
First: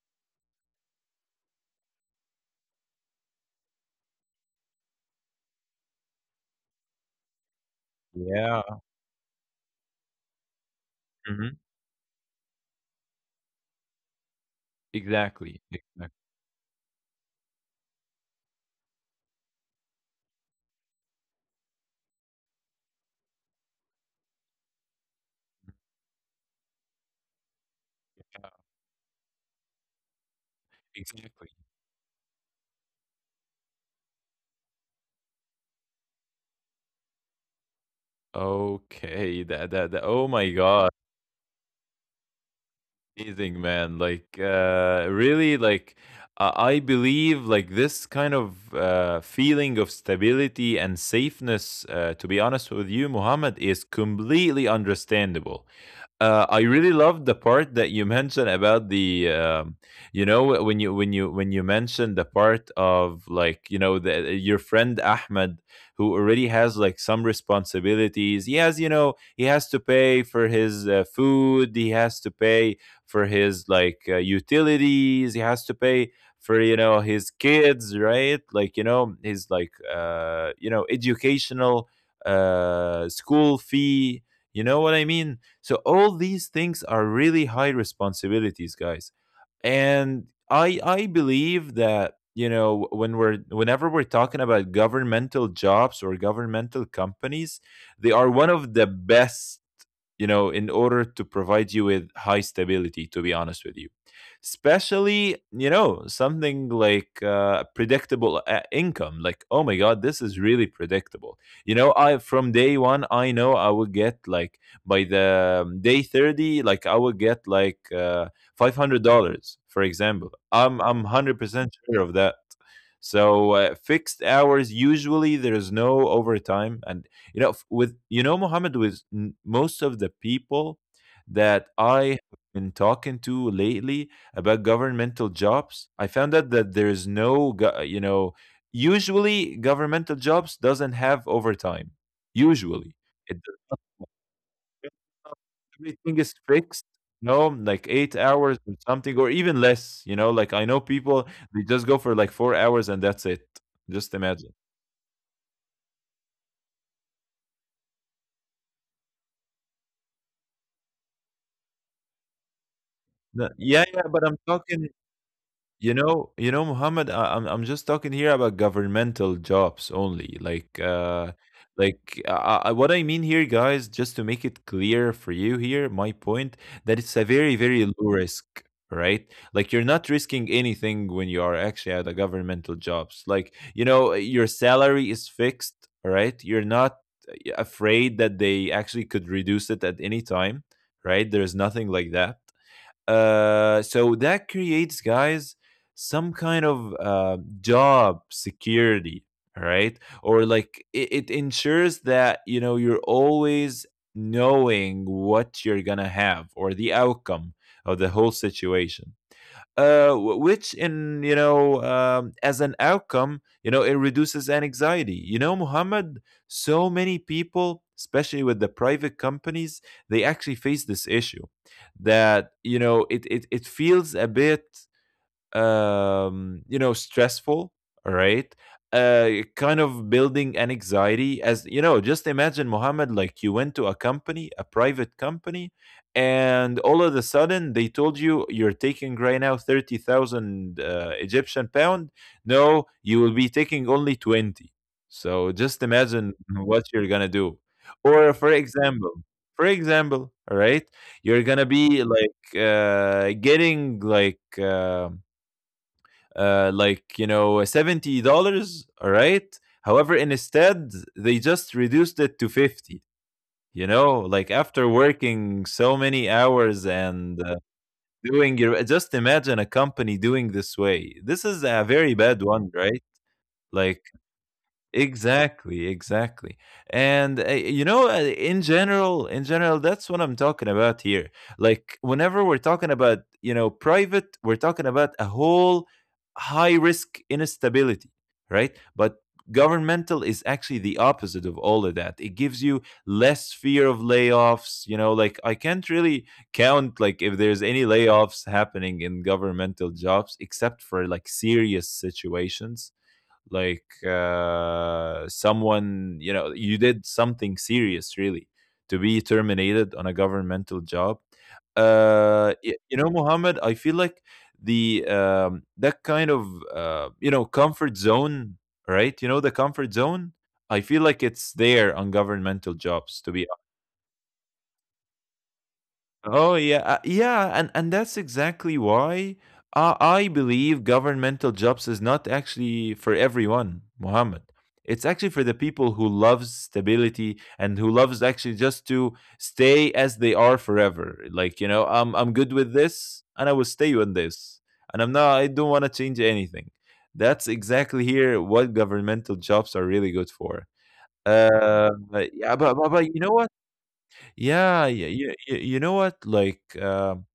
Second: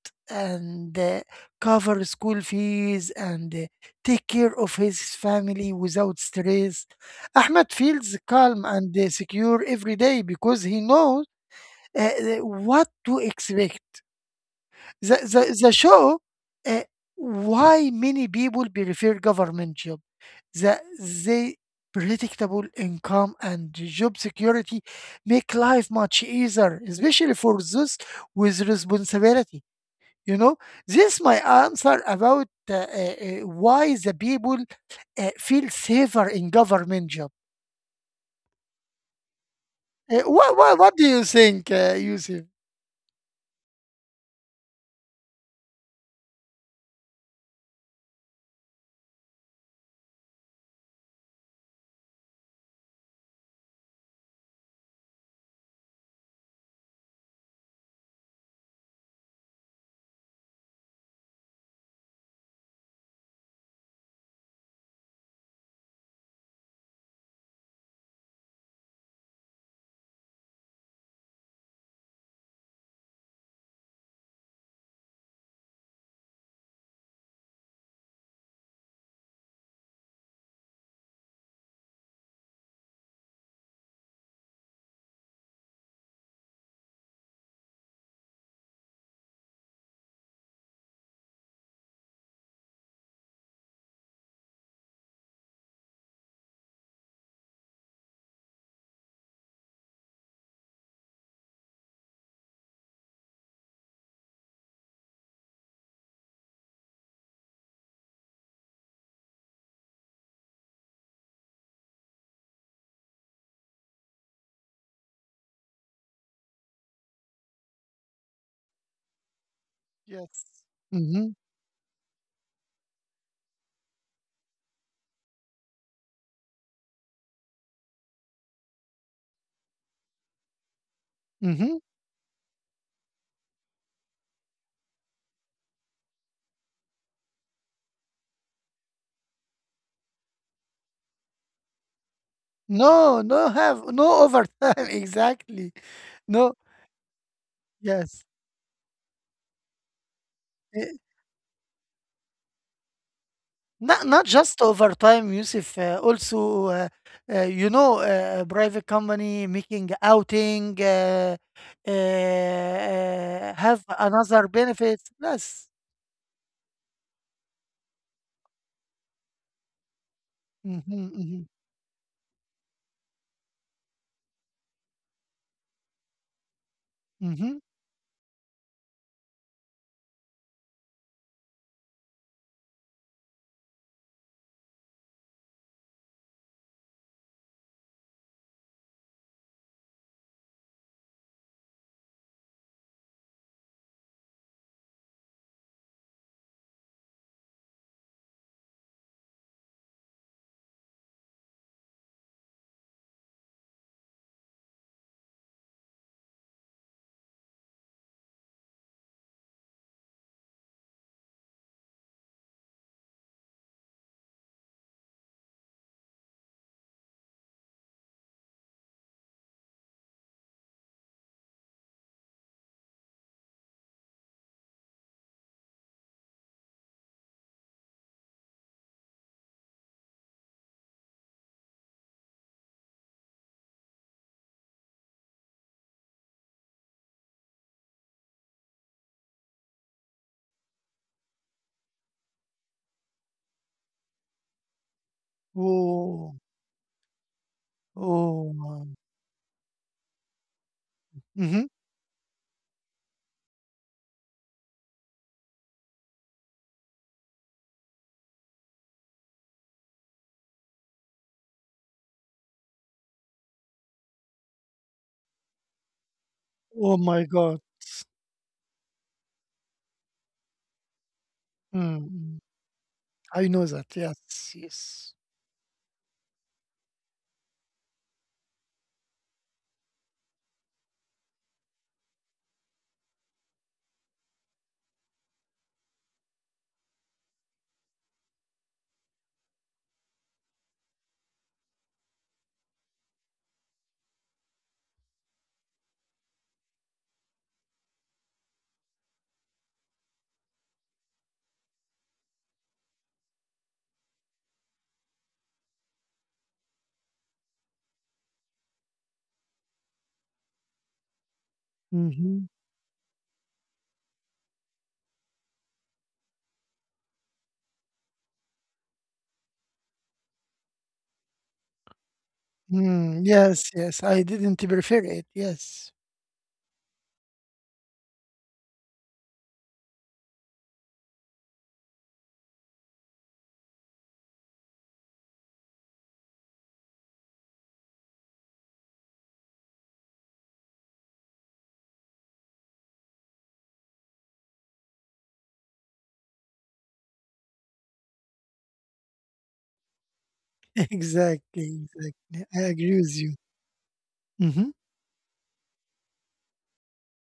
Speaker 2: and cover school fees and take care of his family without stress. Ahmed feels calm
Speaker 1: Yeah.
Speaker 2: and secure every day because he knows
Speaker 1: Mhm.
Speaker 2: what to expect. The the
Speaker 1: Exactly.
Speaker 2: the
Speaker 1: Exactly.
Speaker 2: show, uh, why many people prefer government job. The predictable income and job security make life much easier, especially for those with responsibility. You know, this is my
Speaker 1: Exactly.
Speaker 2: answer about why the people feel safer in government job.
Speaker 1: Okay, that that that
Speaker 2: Uh,
Speaker 1: oh my
Speaker 2: what, what,
Speaker 1: god,
Speaker 2: what do you think, Yusuf?
Speaker 1: amazing, man. Like, uh, really, like, I believe like this kind of feeling of stability and safeness, uh, to be honest with you, Muhammad, is completely understandable. I really loved the part that you mentioned about the, you know, when you when you when you mentioned the part of, like, you know, the, your friend Ahmed, who already has like some responsibilities. He has, you know, he has to pay for his food. He has to pay for his like utilities. He has to pay for, you know, his kids, right? Like, you know, his like you know, educational school fee. You know what I mean? So all these things are really high responsibilities, guys. And I believe that, you know, when we're whenever we're talking about governmental jobs or governmental companies, they are one of the best, you know, in order to provide you with high stability, to be honest with you. Especially, you know, something like predictable income. Like, oh my God, this is really predictable. You know, I from day one, I know I will get like by the day 30, like I will get like $500, for example.
Speaker 2: Yes.
Speaker 1: I'm
Speaker 2: Mm-hmm.
Speaker 1: 100% sure of that. So fixed hours, usually there is no overtime, and you know, with, you know, Mohammed, with most of the people that
Speaker 2: Mm-hmm.
Speaker 1: I have been talking to lately about governmental jobs, I found out that there is no, you know, usually governmental jobs doesn't have overtime. Usually,
Speaker 2: No,
Speaker 1: it
Speaker 2: no
Speaker 1: does,
Speaker 2: have no overtime, <laughs> exactly.
Speaker 1: everything is
Speaker 2: No,
Speaker 1: fixed. No, like eight
Speaker 2: yes.
Speaker 1: hours or something, or even less. You know, like I know
Speaker 2: Eh,
Speaker 1: people they just go for like 4 hours and that's it.
Speaker 2: Not
Speaker 1: Just
Speaker 2: not
Speaker 1: imagine.
Speaker 2: just overtime, Yusuf. Also, private company making outing
Speaker 1: No,
Speaker 2: have
Speaker 1: yeah, yeah, but I'm
Speaker 2: another
Speaker 1: talking
Speaker 2: benefit. Yes.
Speaker 1: you know, you know, Muhammad, I'm just talking here about governmental jobs only. Like,
Speaker 2: Mm-hmm, mm-hmm,
Speaker 1: like, I, what I mean here, guys, just to make it clear for you here, my point that it's a
Speaker 2: mm-hmm.
Speaker 1: very, very low risk, right? Like you're not risking anything when you are actually at a governmental jobs. Like, you know, your salary is fixed, right? You're not afraid that they actually could reduce it at any time, right? There's nothing like that. So that creates, guys, some kind of job security, all right? Or like it ensures that, you know, you're always knowing what you're going to have or the outcome of the whole situation, which in, you know, as an outcome, you know, it reduces anxiety. You know, Muhammad, so many people, especially with the private companies, they actually face this issue that, you know, it feels a bit, you know, stressful, right? Kind of building an anxiety, as you know. Just imagine, Mohammed, like you went to a company, a private company, and all of a sudden they told you you're taking right now 30,000 Egyptian pound. No, you will be taking only 20. So just imagine
Speaker 2: Oh,
Speaker 1: what you're gonna do. Or for
Speaker 2: oh,
Speaker 1: example, for example, all right, you're gonna
Speaker 2: mm-hmm.
Speaker 1: be like getting like you know $70. All right. However, instead they just reduced it to 50. You know, like after working so many hours
Speaker 2: Oh my
Speaker 1: and
Speaker 2: God.
Speaker 1: doing your, just imagine a company doing this way. This is a very bad
Speaker 2: Mm-hmm.
Speaker 1: one, right?
Speaker 2: I know that.
Speaker 1: Like,
Speaker 2: Yes, yes.
Speaker 1: exactly, exactly. And you know, in general, that's what I'm talking about here. Like whenever we're talking about, you know, private, we're talking about a whole high risk instability, right? But governmental is actually the opposite of all of that. It gives you less fear of layoffs, you know, like I can't really count, like if there's any layoffs happening in governmental jobs except for like serious situations, like someone, you know, you did something serious really, to be terminated on a governmental job.
Speaker 2: Mm-hmm.
Speaker 1: You know, Mohammed, I feel like the that kind of you know comfort zone, right? You know, the comfort zone, I feel like it's there on governmental jobs
Speaker 2: Mm,
Speaker 1: to be.
Speaker 2: yes, yes. I didn't prefer it. Yes.
Speaker 1: Oh yeah, yeah, and that's exactly why I believe governmental jobs is not actually for everyone, Mohammed. It's actually for the people who loves stability and who loves actually just to stay as they are forever. Like, you know, I'm good with this, and I will stay on this, and I'm not. I don't want to change anything. That's exactly here what governmental jobs are really good for.
Speaker 2: <laughs> Exactly, exactly.
Speaker 1: Yeah,
Speaker 2: I
Speaker 1: but
Speaker 2: agree
Speaker 1: you
Speaker 2: with
Speaker 1: know
Speaker 2: you.
Speaker 1: what?
Speaker 2: Mm-hmm.
Speaker 1: Yeah, yeah, yeah, yeah. You know what? Like,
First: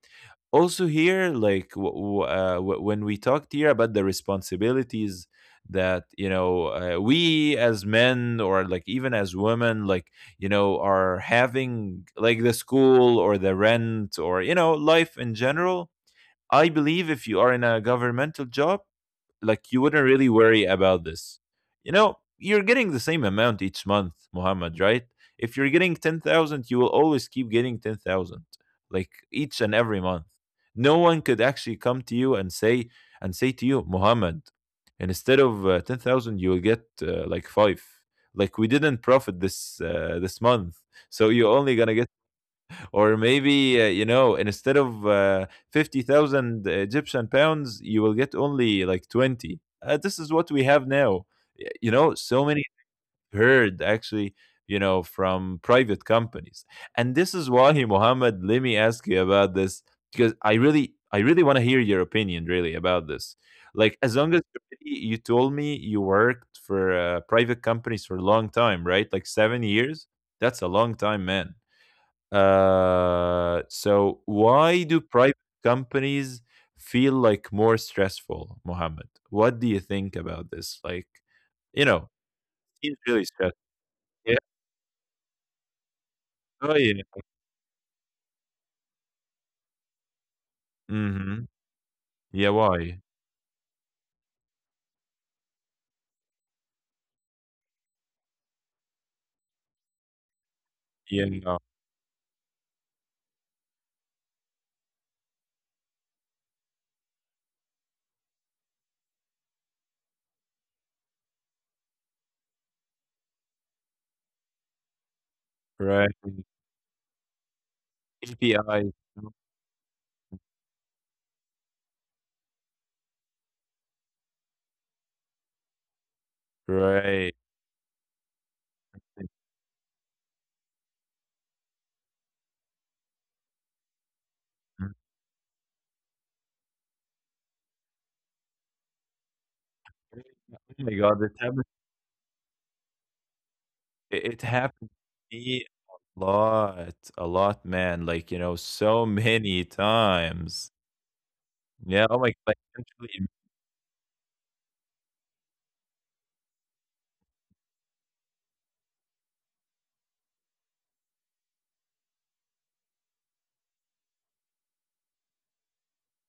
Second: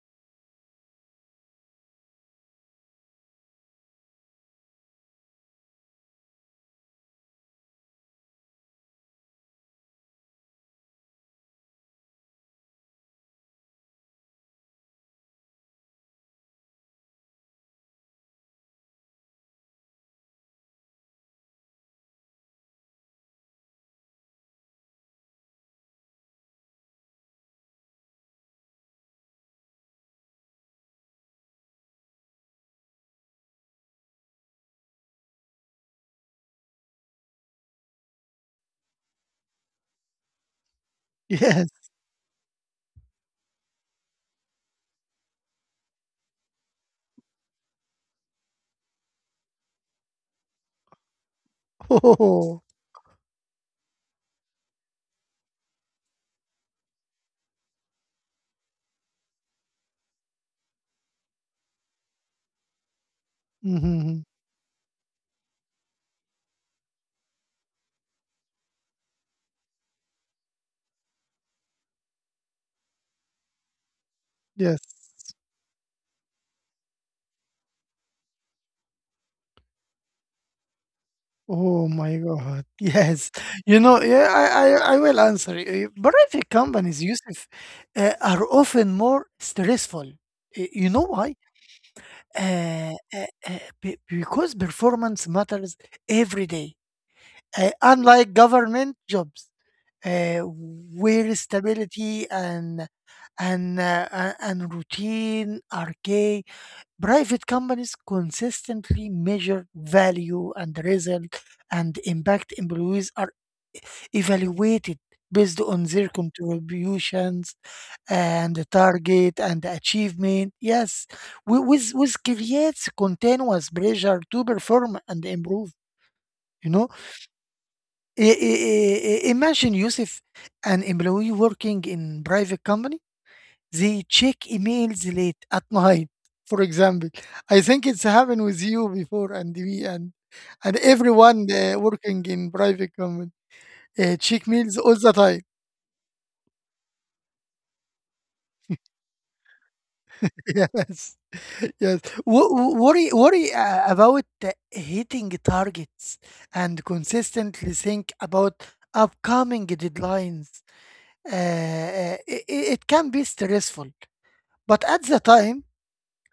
Speaker 1: also here, like, when we talked here about the responsibilities that you know we as men or like even as women, like, you know, are having like the school or the rent or you know life in general. I believe if you are in a governmental job, like you wouldn't really worry about this. You know, you're getting the same amount each month, Muhammad, right? If you're getting 10,000, you will always keep getting 10,000 like each and every month. No one could actually come to you and say, to you, Muhammad, instead of 10,000 you will get like 5. Like we didn't profit this this month. So you're
Speaker 2: Yes.
Speaker 1: only going to get, or maybe you know, instead of 50,000 Egyptian pounds you will get only like 20. This is what we have now.
Speaker 2: <laughs>
Speaker 1: You know, so
Speaker 2: Oh.
Speaker 1: many heard actually, you know, from private companies. And this is why, Mohammed, let me ask you about this, because I really want to hear your opinion really about this. Like, as
Speaker 2: Mm-hmm.
Speaker 1: long as already you told me you worked for private companies for a long time, right? Like 7 years. That's a long time, man. So
Speaker 2: Yes.
Speaker 1: why do private companies feel like more stressful, Mohammed? What do you think about this? Like,
Speaker 2: Oh
Speaker 1: you know,
Speaker 2: my God. <laughs>
Speaker 1: it's really
Speaker 2: Yes.
Speaker 1: stressful.
Speaker 2: You know, yeah,
Speaker 1: Yeah.
Speaker 2: I will answer you. Private
Speaker 1: Oh
Speaker 2: companies,
Speaker 1: yeah.
Speaker 2: Yusuf, are often more stressful. You know why?
Speaker 1: Mm-hmm. Yeah.
Speaker 2: Uh,
Speaker 1: Why?
Speaker 2: uh, uh, be- because performance matters every day, unlike government jobs, uh,
Speaker 1: Yeah.
Speaker 2: where
Speaker 1: No,
Speaker 2: stability and routine are key. Private companies consistently measure value and result and impact. Employees are evaluated based on their
Speaker 1: right.
Speaker 2: contributions and the
Speaker 1: API.
Speaker 2: target and the achievement. Yes, with creates continuous pressure to perform and improve. You know.
Speaker 1: Right.
Speaker 2: Imagine, Yusuf, an employee working in private company, they check
Speaker 1: Mhm.
Speaker 2: emails late at night, for example. I think it's happened with you before and me and
Speaker 1: Oh my God, it
Speaker 2: everyone
Speaker 1: happened.
Speaker 2: working in private company.
Speaker 1: It
Speaker 2: Check mails
Speaker 1: happened
Speaker 2: all the
Speaker 1: to
Speaker 2: time.
Speaker 1: me a lot, man. Like you know, so many
Speaker 2: <laughs>
Speaker 1: times.
Speaker 2: Yes, yes.
Speaker 1: Yeah. Oh my God.
Speaker 2: Wo-
Speaker 1: Like,
Speaker 2: wo- Worry,
Speaker 1: actually,
Speaker 2: worry uh, about hitting targets and consistently think about upcoming deadlines. It can be stressful. But at the time,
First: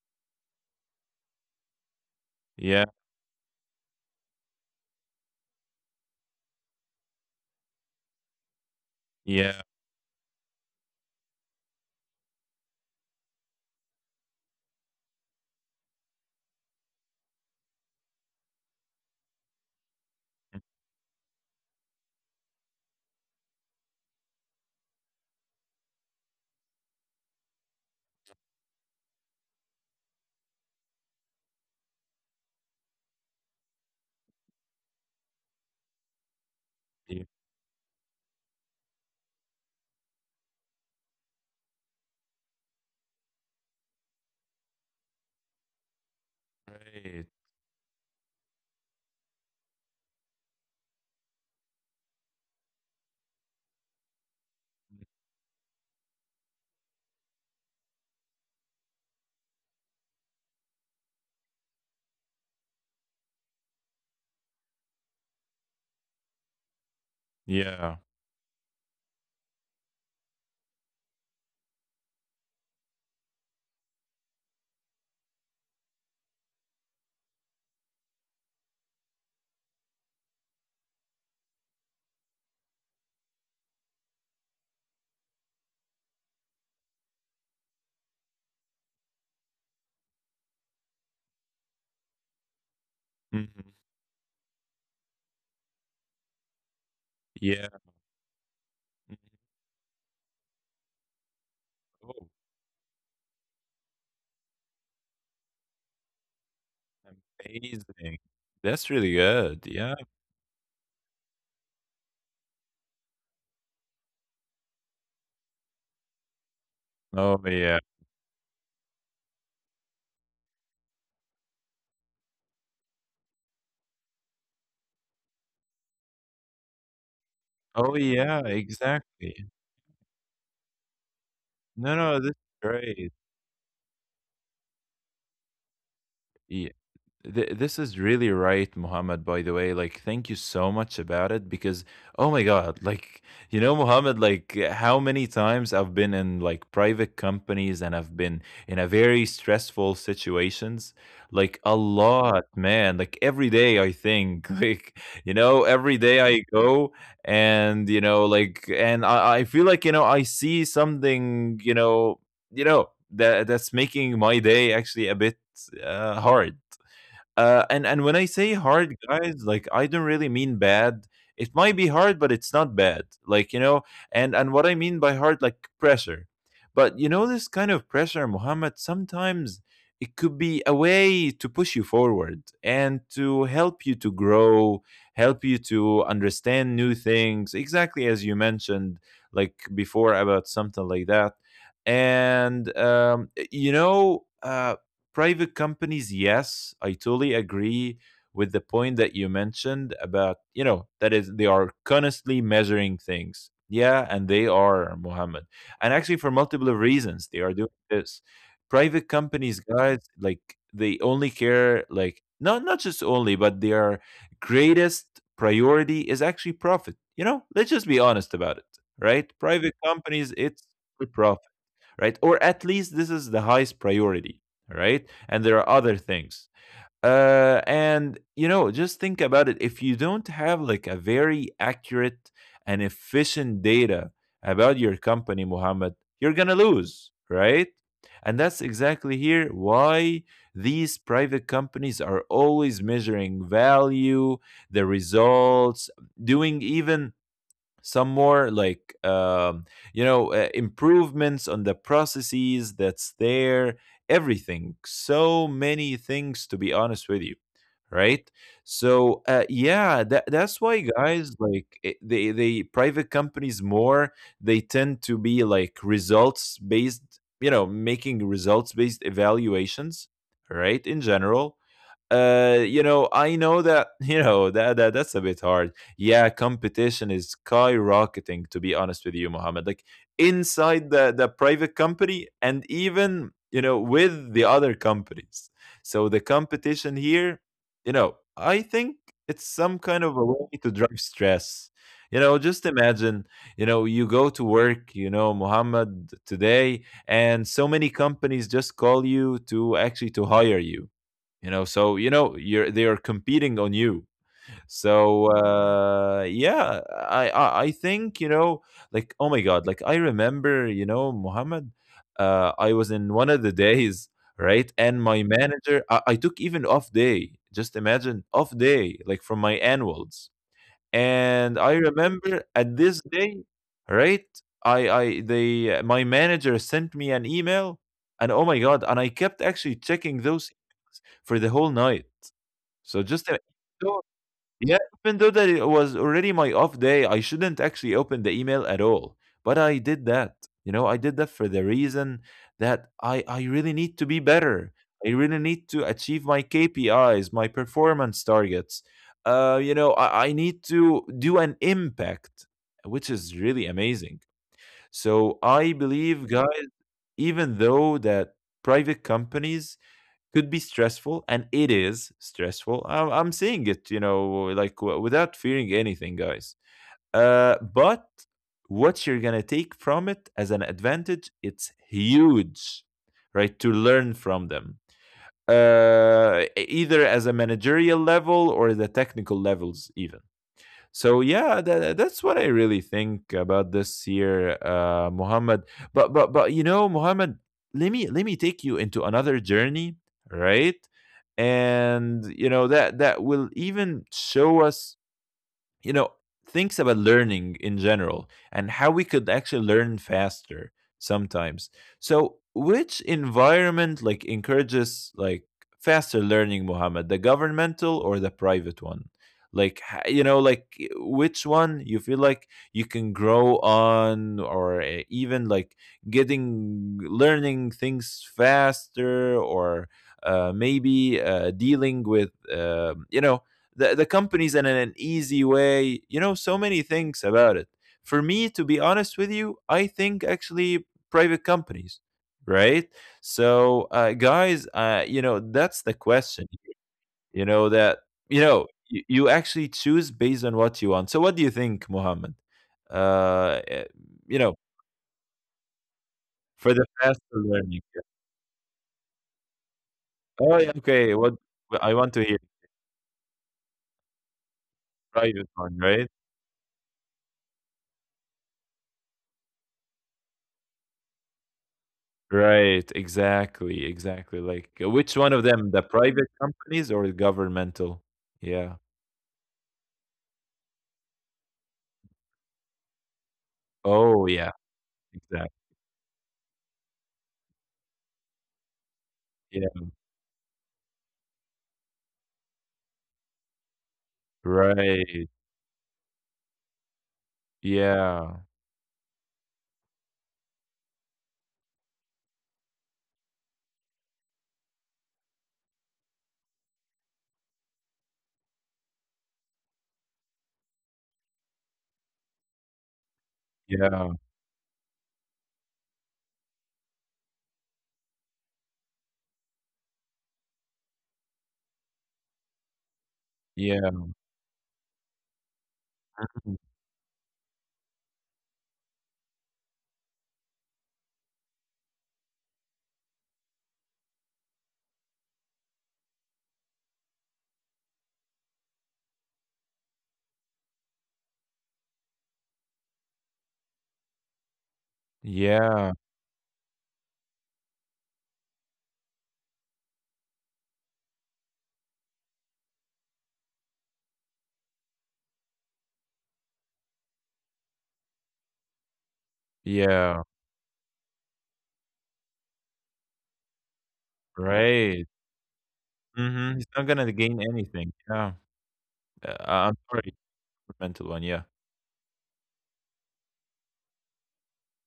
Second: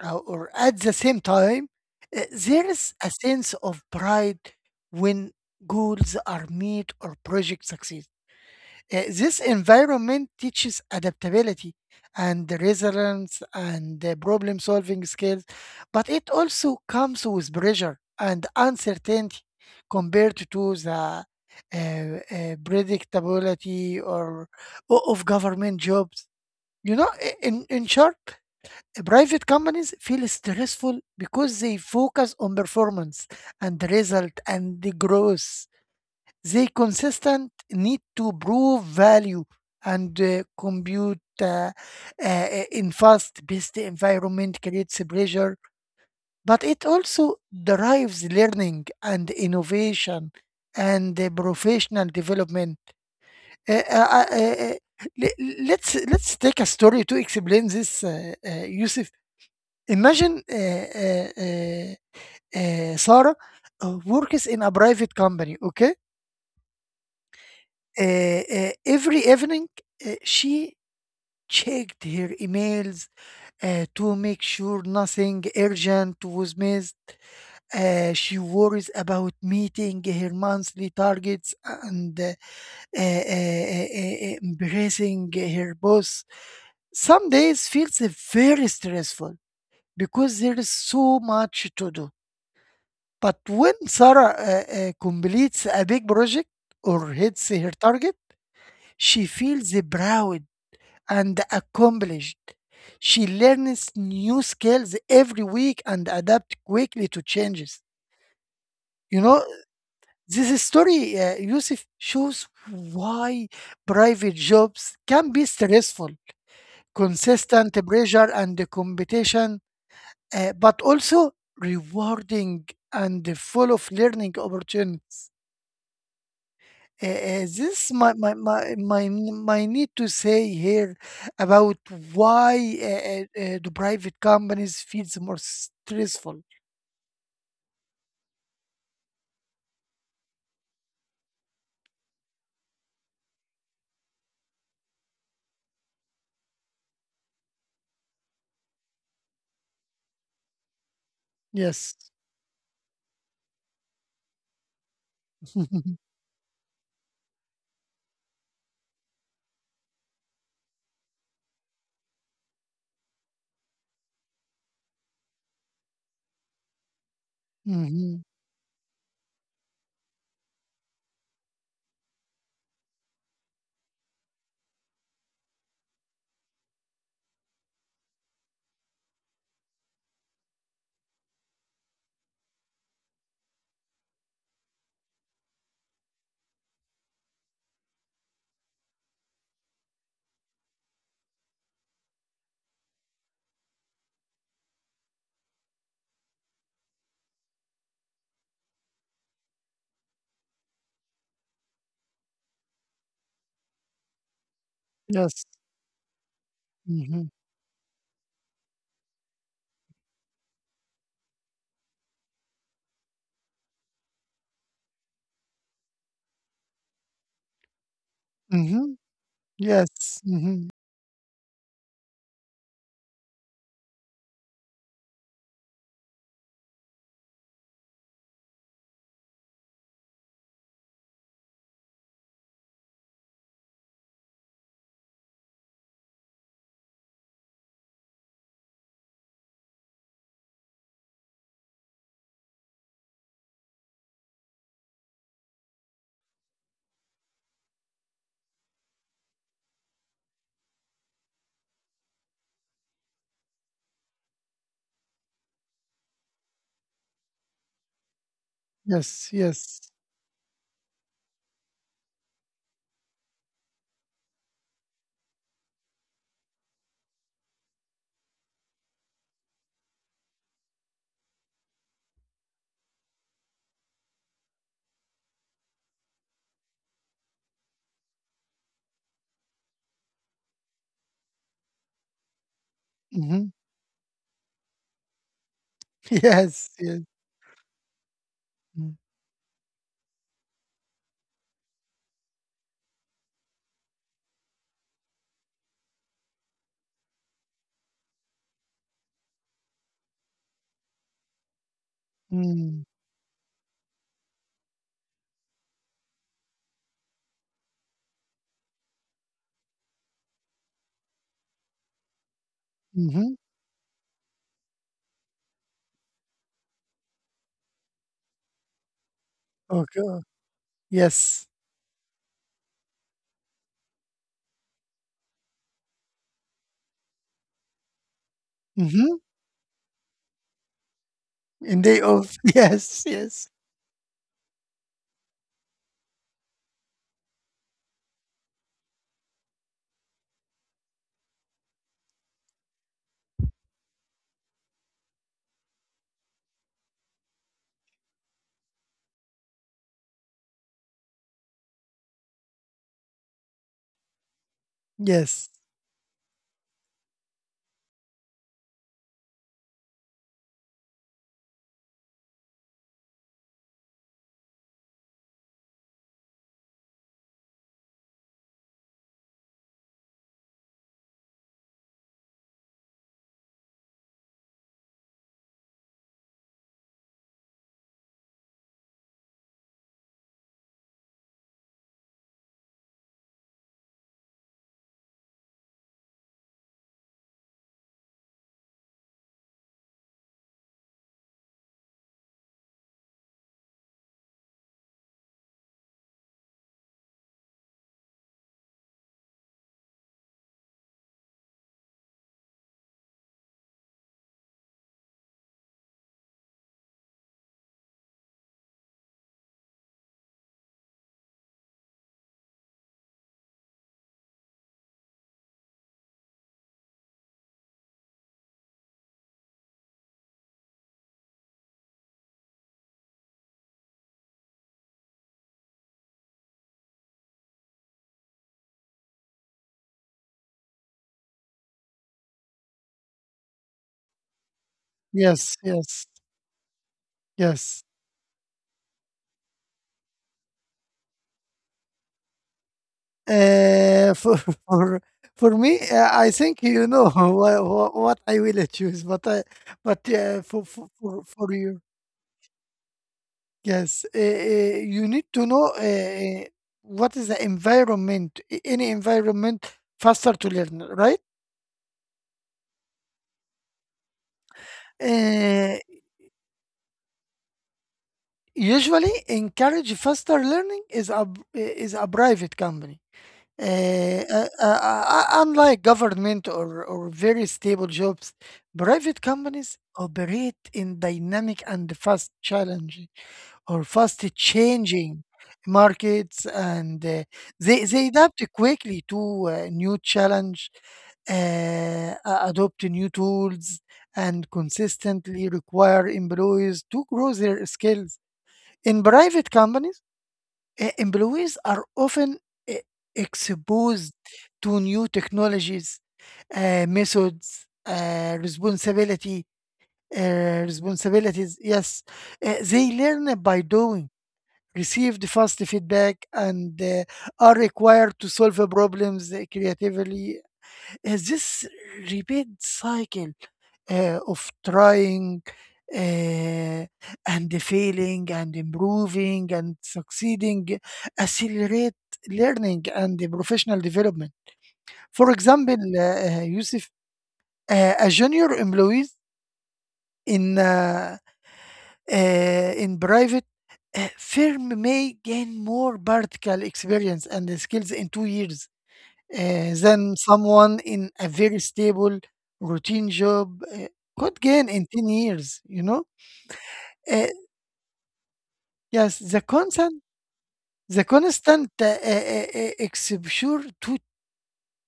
Speaker 2: or at the same time, there
Speaker 1: yeah.
Speaker 2: is a sense of pride when goals are met or projects succeed. This
Speaker 1: Yeah.
Speaker 2: environment teaches adaptability and resilience and problem solving skills, but it also comes with pressure and uncertainty compared to the predictability of government jobs. You know, in short, private companies feel stressful because they focus on performance and result and the growth. They
Speaker 1: Yeah,
Speaker 2: consistent need to prove value and compute in fast-paced environment creates pressure, but it
Speaker 1: right.
Speaker 2: also drives learning and innovation and professional development. Uh, uh, uh, uh, uh, let's take a story to explain this, Yusuf. Imagine Sarah works in a private company, okay?
Speaker 1: Yeah.
Speaker 2: Uh, every evening, she checked her emails to make sure nothing urgent was missed. She worries about meeting her monthly targets and embracing her boss. Some days feels very stressful because there is so much to do. But
Speaker 1: Mhm.
Speaker 2: when Sarah completes a big project or hits
Speaker 1: Yeah.
Speaker 2: her target,
Speaker 1: Mhm.
Speaker 2: she feels proud and
Speaker 1: Oh,
Speaker 2: accomplished. She learns new skills every week and adapts quickly to changes.
Speaker 1: amazing. That's really
Speaker 2: You know,
Speaker 1: good. Yeah.
Speaker 2: this story, Yusuf, shows why private jobs can be stressful,
Speaker 1: Oh,
Speaker 2: consistent
Speaker 1: yeah.
Speaker 2: pressure and the competition, but also rewarding and full of learning opportunities. This
Speaker 1: Oh,
Speaker 2: my my
Speaker 1: yeah.
Speaker 2: my my
Speaker 1: Exactly.
Speaker 2: my need to say here about
Speaker 1: No, no, this is
Speaker 2: why
Speaker 1: great.
Speaker 2: do private companies feels more stressful.
Speaker 1: Yeah. This is really right, Muhammad, by the way. Like, thank you so much about it, because, oh my God, like, you know, Muhammad, like, how many times I've been in like private companies, and I've been in a very stressful situations, like, a
Speaker 2: Yes.
Speaker 1: lot, man. Like, every day, I think, <laughs> like, you know,
Speaker 2: <laughs>
Speaker 1: every day I go, and, you know, like, and I feel like, you know, I see something, you know, that that's making my day actually a bit hard. And
Speaker 2: Hmm.
Speaker 1: when I say hard, guys, like I don't really mean bad. It might be hard, but it's not bad. Like, you know, and what I mean by hard, like pressure. But you know, this kind of pressure, Muhammad, sometimes it could be a way to push you forward and to help you to grow, help you to understand new things. Exactly as you mentioned, like before about something like that. And you know. Private companies, yes, I totally agree with the point that you mentioned about, you know, that is they are constantly measuring things. Yeah, and they
Speaker 2: Yes.
Speaker 1: are, Muhammad. And actually for
Speaker 2: Hmm.
Speaker 1: multiple reasons they are doing this. Private companies, guys, like they only care like not just only, but their greatest priority is actually profit. You know, let's just be honest
Speaker 2: Hmm.
Speaker 1: about it, right? Private
Speaker 2: Yes. Hmm.
Speaker 1: companies, it's profit, right? Or at least this is the highest priority, right? And there are other things. And you know, just think about it. If you don't have like a very accurate and efficient data about your company, Mohammed, you're gonna lose, right? And that's exactly here why these private companies are always measuring value, the results, doing even some more like you know improvements on the processes that's there, everything, so many things, to be honest with you, right?
Speaker 2: Yes.
Speaker 1: So
Speaker 2: Yes.
Speaker 1: yeah, that's why, guys, like they private companies more, they tend to be like results based, you know, making results based evaluations, right, in general. You know, I know that <laughs> you know that that's a bit hard. Yeah, competition is skyrocketing, to be honest with you, Mohammed. Like inside the private company, and
Speaker 2: Hmm.
Speaker 1: even you know with the other companies.
Speaker 2: <laughs>
Speaker 1: So the
Speaker 2: Yes. Yes.
Speaker 1: competition here, you know, I think it's some kind of a way to drive stress. You know, just imagine, you know, you go to work, you know, Mohammed, today, and so many companies just call you to actually to hire you. You know, so you know
Speaker 2: Mm-hmm.
Speaker 1: you're, they are competing on you. So yeah, I think, you know, like oh my god, like I remember, you know, Muhammad, I was
Speaker 2: Mm-hmm.
Speaker 1: in one of the days, right, and my manager, I took even off day, just imagine off day, like from my
Speaker 2: Okay.
Speaker 1: annuals.
Speaker 2: Yes.
Speaker 1: And I remember at this day, right? I they My manager sent me an email, and oh my god! And
Speaker 2: Hmm.
Speaker 1: I kept actually checking those emails for the whole
Speaker 2: And day
Speaker 1: night.
Speaker 2: off. <laughs> Yes.
Speaker 1: So just
Speaker 2: Yes.
Speaker 1: so yeah, even though that it was already my off day, I shouldn't actually open the email at all. But I did that. You know, I did that for the reason that I really need to be better. I really need to achieve my KPIs, my performance targets. You know, I need to do an impact, which is really amazing. So
Speaker 2: Yes.
Speaker 1: I believe, guys, even though that private companies could be stressful, and it is stressful, I'm seeing it, you know, like without fearing anything, guys, but what you're gonna take from it as an advantage, it's huge, right, to learn from them, either as a managerial level or the technical levels even. So yeah, that that's what I really think about this year, Muhammad. But you know, Muhammad, let me take you into another journey, right? And you know that that will even show us, you know, thinks about learning in general, and how we could actually learn faster sometimes. So, which environment like encourages like faster learning, Muhammad? The governmental or the private one? Like you know, like which one you feel like you can grow on, or even like getting learning things faster, or maybe dealing with you know the companies in an easy way, you know, so many things about it. For me, to be honest with you, I think actually private companies, right? So guys, you know,
Speaker 2: Yes.
Speaker 1: that's the
Speaker 2: Yes.
Speaker 1: question. you know
Speaker 2: Yes.
Speaker 1: that you know you, you actually choose based on what you want. So what do you think, Mohammed? uh eh,
Speaker 2: For
Speaker 1: you know,
Speaker 2: <laughs> for for me, I think
Speaker 1: for
Speaker 2: you
Speaker 1: the
Speaker 2: know <laughs>
Speaker 1: faster learning.
Speaker 2: what I will choose, but I, but uh, for,
Speaker 1: Oh yeah,
Speaker 2: for for
Speaker 1: okay, what
Speaker 2: for you,
Speaker 1: I want to hear.
Speaker 2: yes, you need to
Speaker 1: Private
Speaker 2: know
Speaker 1: one, right?
Speaker 2: what is the environment, any environment faster to learn, right?
Speaker 1: Right, exactly, exactly. Like, which one of them,
Speaker 2: Uh,
Speaker 1: the private companies or the governmental? Yeah.
Speaker 2: Usually, encourage faster learning is a private company. Uh,
Speaker 1: Oh, yeah, exactly.
Speaker 2: Unlike government or very stable jobs, private companies
Speaker 1: Yeah.
Speaker 2: operate in dynamic and fast challenging or fast changing
Speaker 1: Right.
Speaker 2: markets, and they
Speaker 1: Yeah.
Speaker 2: adapt quickly to new challenge, adopt new tools, and consistently require employees to grow their skills. In private companies, employees are often e-
Speaker 1: Yeah.
Speaker 2: exposed to new technologies, methods, responsibilities. Yes. They learn by
Speaker 1: Yeah.
Speaker 2: doing, receive the fast feedback,
Speaker 1: Mhm.
Speaker 2: and are required to solve problems creatively. This repeat cycle of trying uh, and failing and improving and succeeding accelerate learning and the professional development. For example,
Speaker 1: Yeah.
Speaker 2: Yusuf, a junior employee in uh, uh, in private firm may gain more practical experience and skills in 2 years than
Speaker 1: Yeah.
Speaker 2: someone in a very stable routine job could gain in
Speaker 1: Right.
Speaker 2: 10 years, you know.
Speaker 1: Mhm. He's not gonna
Speaker 2: Uh,
Speaker 1: gain anything. Yeah.
Speaker 2: Yes,
Speaker 1: Uh,
Speaker 2: the
Speaker 1: I'm
Speaker 2: constant
Speaker 1: sorry,
Speaker 2: the
Speaker 1: governmental one. Yeah.
Speaker 2: constant exposure to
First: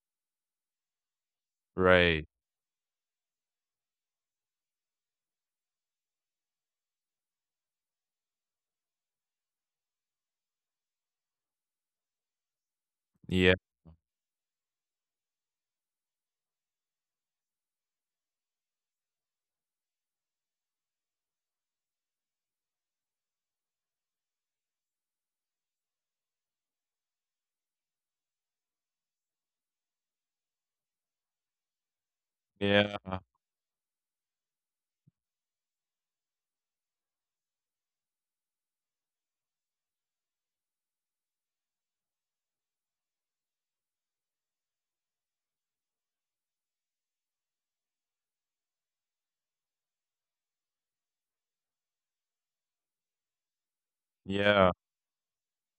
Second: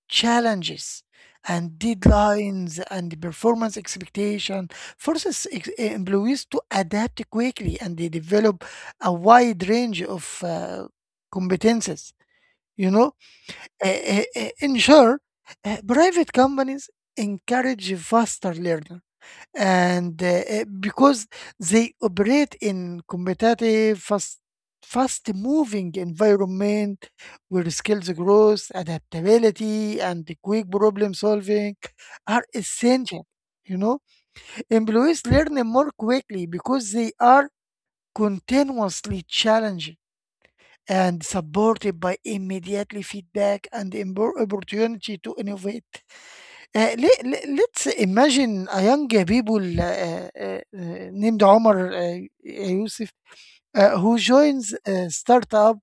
Speaker 2: challenges and
Speaker 1: Right.
Speaker 2: deadlines and performance expectation forces employees to adapt quickly and they develop a wide range of competences. You know,
Speaker 1: Yeah.
Speaker 2: in short, private companies encourage faster learning and because they operate in competitive, fast-moving environment where skills growth, adaptability, and the quick problem-solving are
Speaker 1: Yeah.
Speaker 2: essential. You know, employees learn more quickly because they are continuously challenged and supported by immediately feedback and opportunity to innovate. Let's imagine a young people named Omar, Yusuf, who joins
Speaker 1: Yeah.
Speaker 2: a startup.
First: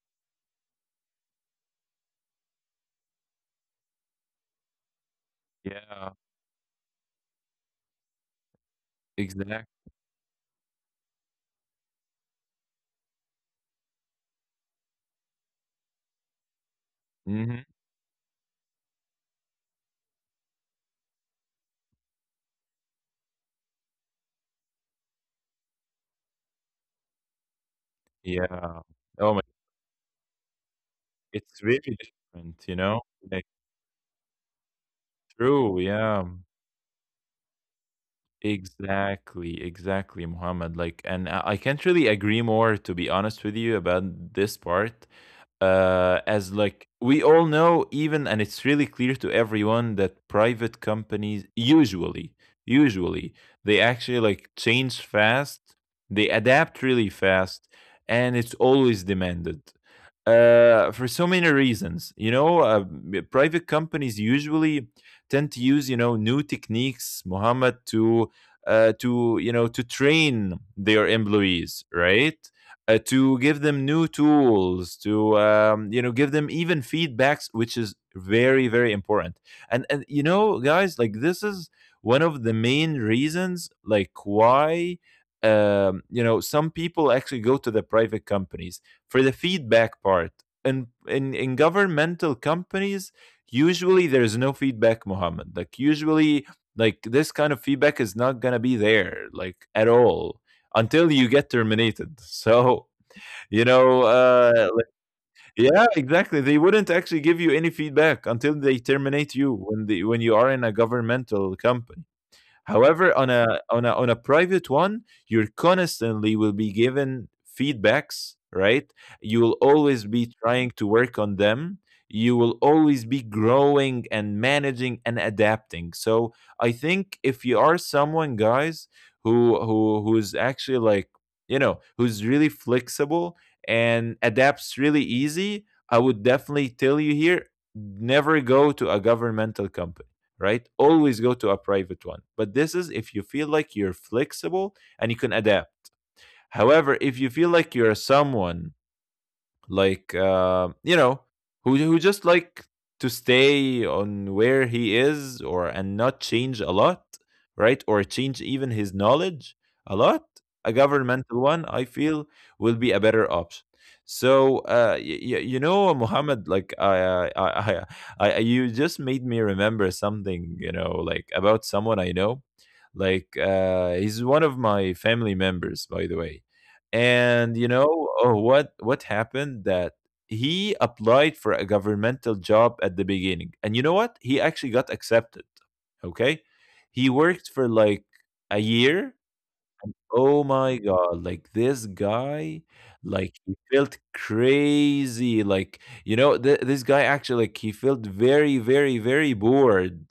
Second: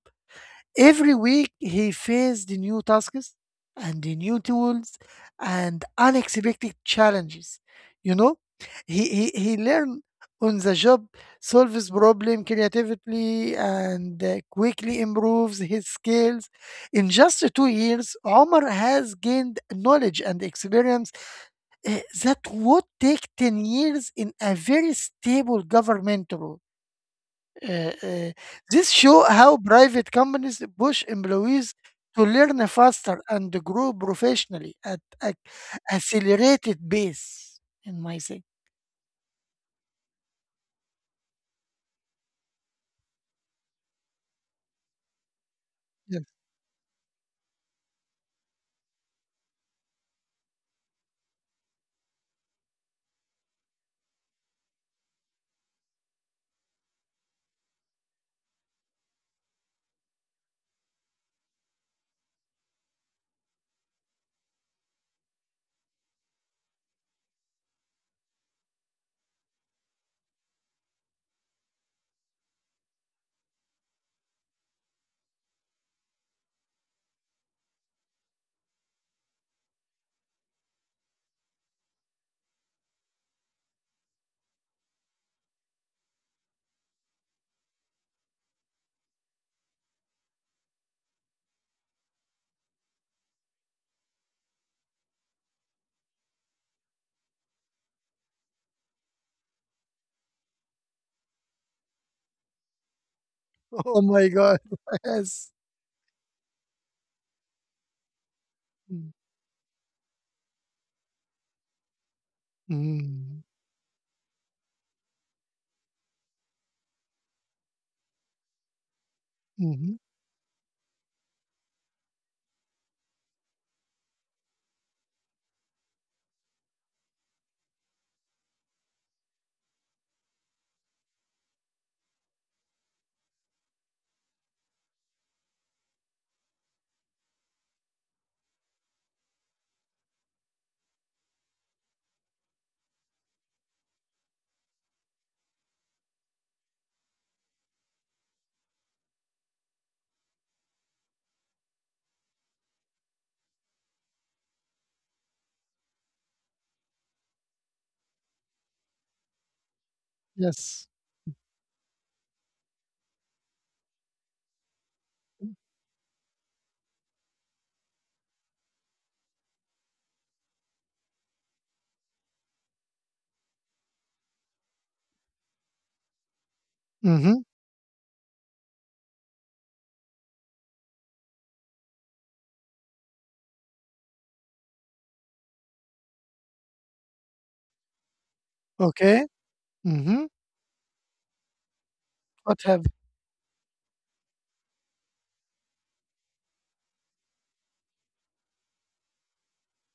Speaker 2: Every week he faced new tasks and the new tools and
Speaker 1: Yeah.
Speaker 2: unexpected challenges. You know, he
Speaker 1: Exactly.
Speaker 2: learns on the job, solves problem creatively, and quickly improves his skills. In just
Speaker 1: Mhm.
Speaker 2: 2 years, Omar has gained knowledge and experience that would take 10 years in a very stable government role. Uh, uh,
Speaker 1: Yeah.
Speaker 2: this show
Speaker 1: Oh my,
Speaker 2: how private companies push
Speaker 1: it's
Speaker 2: employees
Speaker 1: really
Speaker 2: to
Speaker 1: different,
Speaker 2: learn
Speaker 1: you know?
Speaker 2: faster
Speaker 1: Like,
Speaker 2: and grow professionally at a
Speaker 1: true. Yeah.
Speaker 2: accelerated pace, in my thing.
Speaker 1: Exactly, exactly, Muhammad. Like, and I can't really agree more, to be honest with you, about this part.
Speaker 2: Yes. <laughs>
Speaker 1: As we all know, even and it's really clear to everyone that private companies usually they actually like change fast, they adapt really fast, and it's always demanded. For so many reasons, private companies usually tend to use, you know, new techniques, Muhammad, to to train their employees, right? To give them new tools, to you know give them even feedbacks, which is very very important. And you know, guys, like this is one of the main reasons, like why you know some people actually go to the private companies for the feedback part. And in governmental companies, usually there is no feedback, Mohammed. Like usually like this kind of feedback is not going to be there like at all until you get terminated <laughs> so you know
Speaker 2: Oh my God.
Speaker 1: uh like-
Speaker 2: <laughs> Yes.
Speaker 1: yeah exactly, they wouldn't actually give you any feedback until they terminate you when the when you are in a governmental company. However, on
Speaker 2: Mm-hmm.
Speaker 1: a private one, you're constantly will be given feedbacks, right? You will
Speaker 2: Mm-hmm.
Speaker 1: always be trying to work on them. You will always be growing and managing and adapting. So I think if you are someone, guys, who's actually like, you know, who's really flexible and adapts really easy, I would definitely tell you here, never go to a governmental company, right? Always go to a private one. But this is if you feel like you're flexible and you can adapt. However, if you feel like you're someone like you know, who just like to stay on where he is or and not change a lot, right, or change even his knowledge a lot, a
Speaker 2: Yes.
Speaker 1: governmental one, I feel, will be a better option. So you know, Muhammad, like I <laughs> you just made me remember something, you know, like about someone I know. Like he's one of my family members, by the way. And
Speaker 2: Mm-hmm.
Speaker 1: what happened that he applied for a governmental job at the beginning. And you know what? He actually got accepted. Okay? He worked for like a year.
Speaker 2: Okay. Mm-hmm.
Speaker 1: Oh my god, like this guy,
Speaker 2: What have?
Speaker 1: like he felt crazy. Like this guy actually like he felt very very very bored,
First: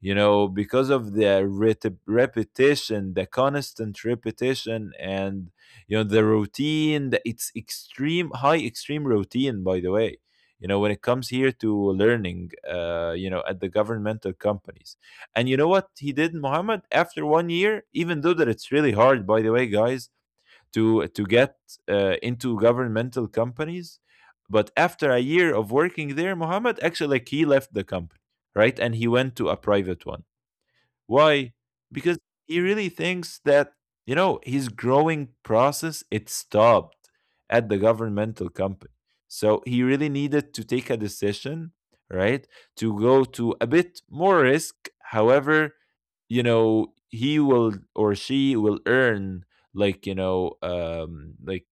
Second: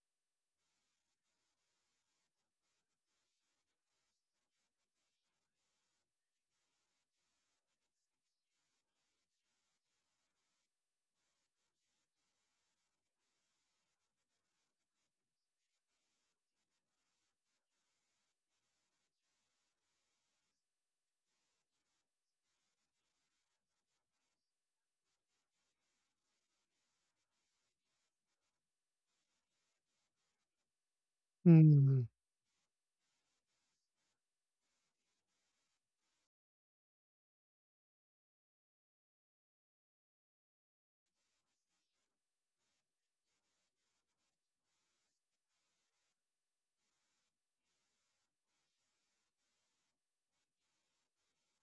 Speaker 1: you know, because of the repetition, the constant repetition, and you know the routine, it's extreme high extreme routine, by the way, you know, when it comes here to learning you know at the governmental companies. And you know what he did, Muhammad, after 1 year, even though that it's really hard, by the way, guys, to get into governmental companies, but after a year of working there, Muhammad, actually like he left the company, right, and he went to a private one. Why?
Speaker 2: Mm.
Speaker 1: Because he really thinks that, you know, his growing process it stopped at the governmental company. So he really needed to take a decision, right? To go to a bit more risk. However, you know, he will or she will earn like, you know,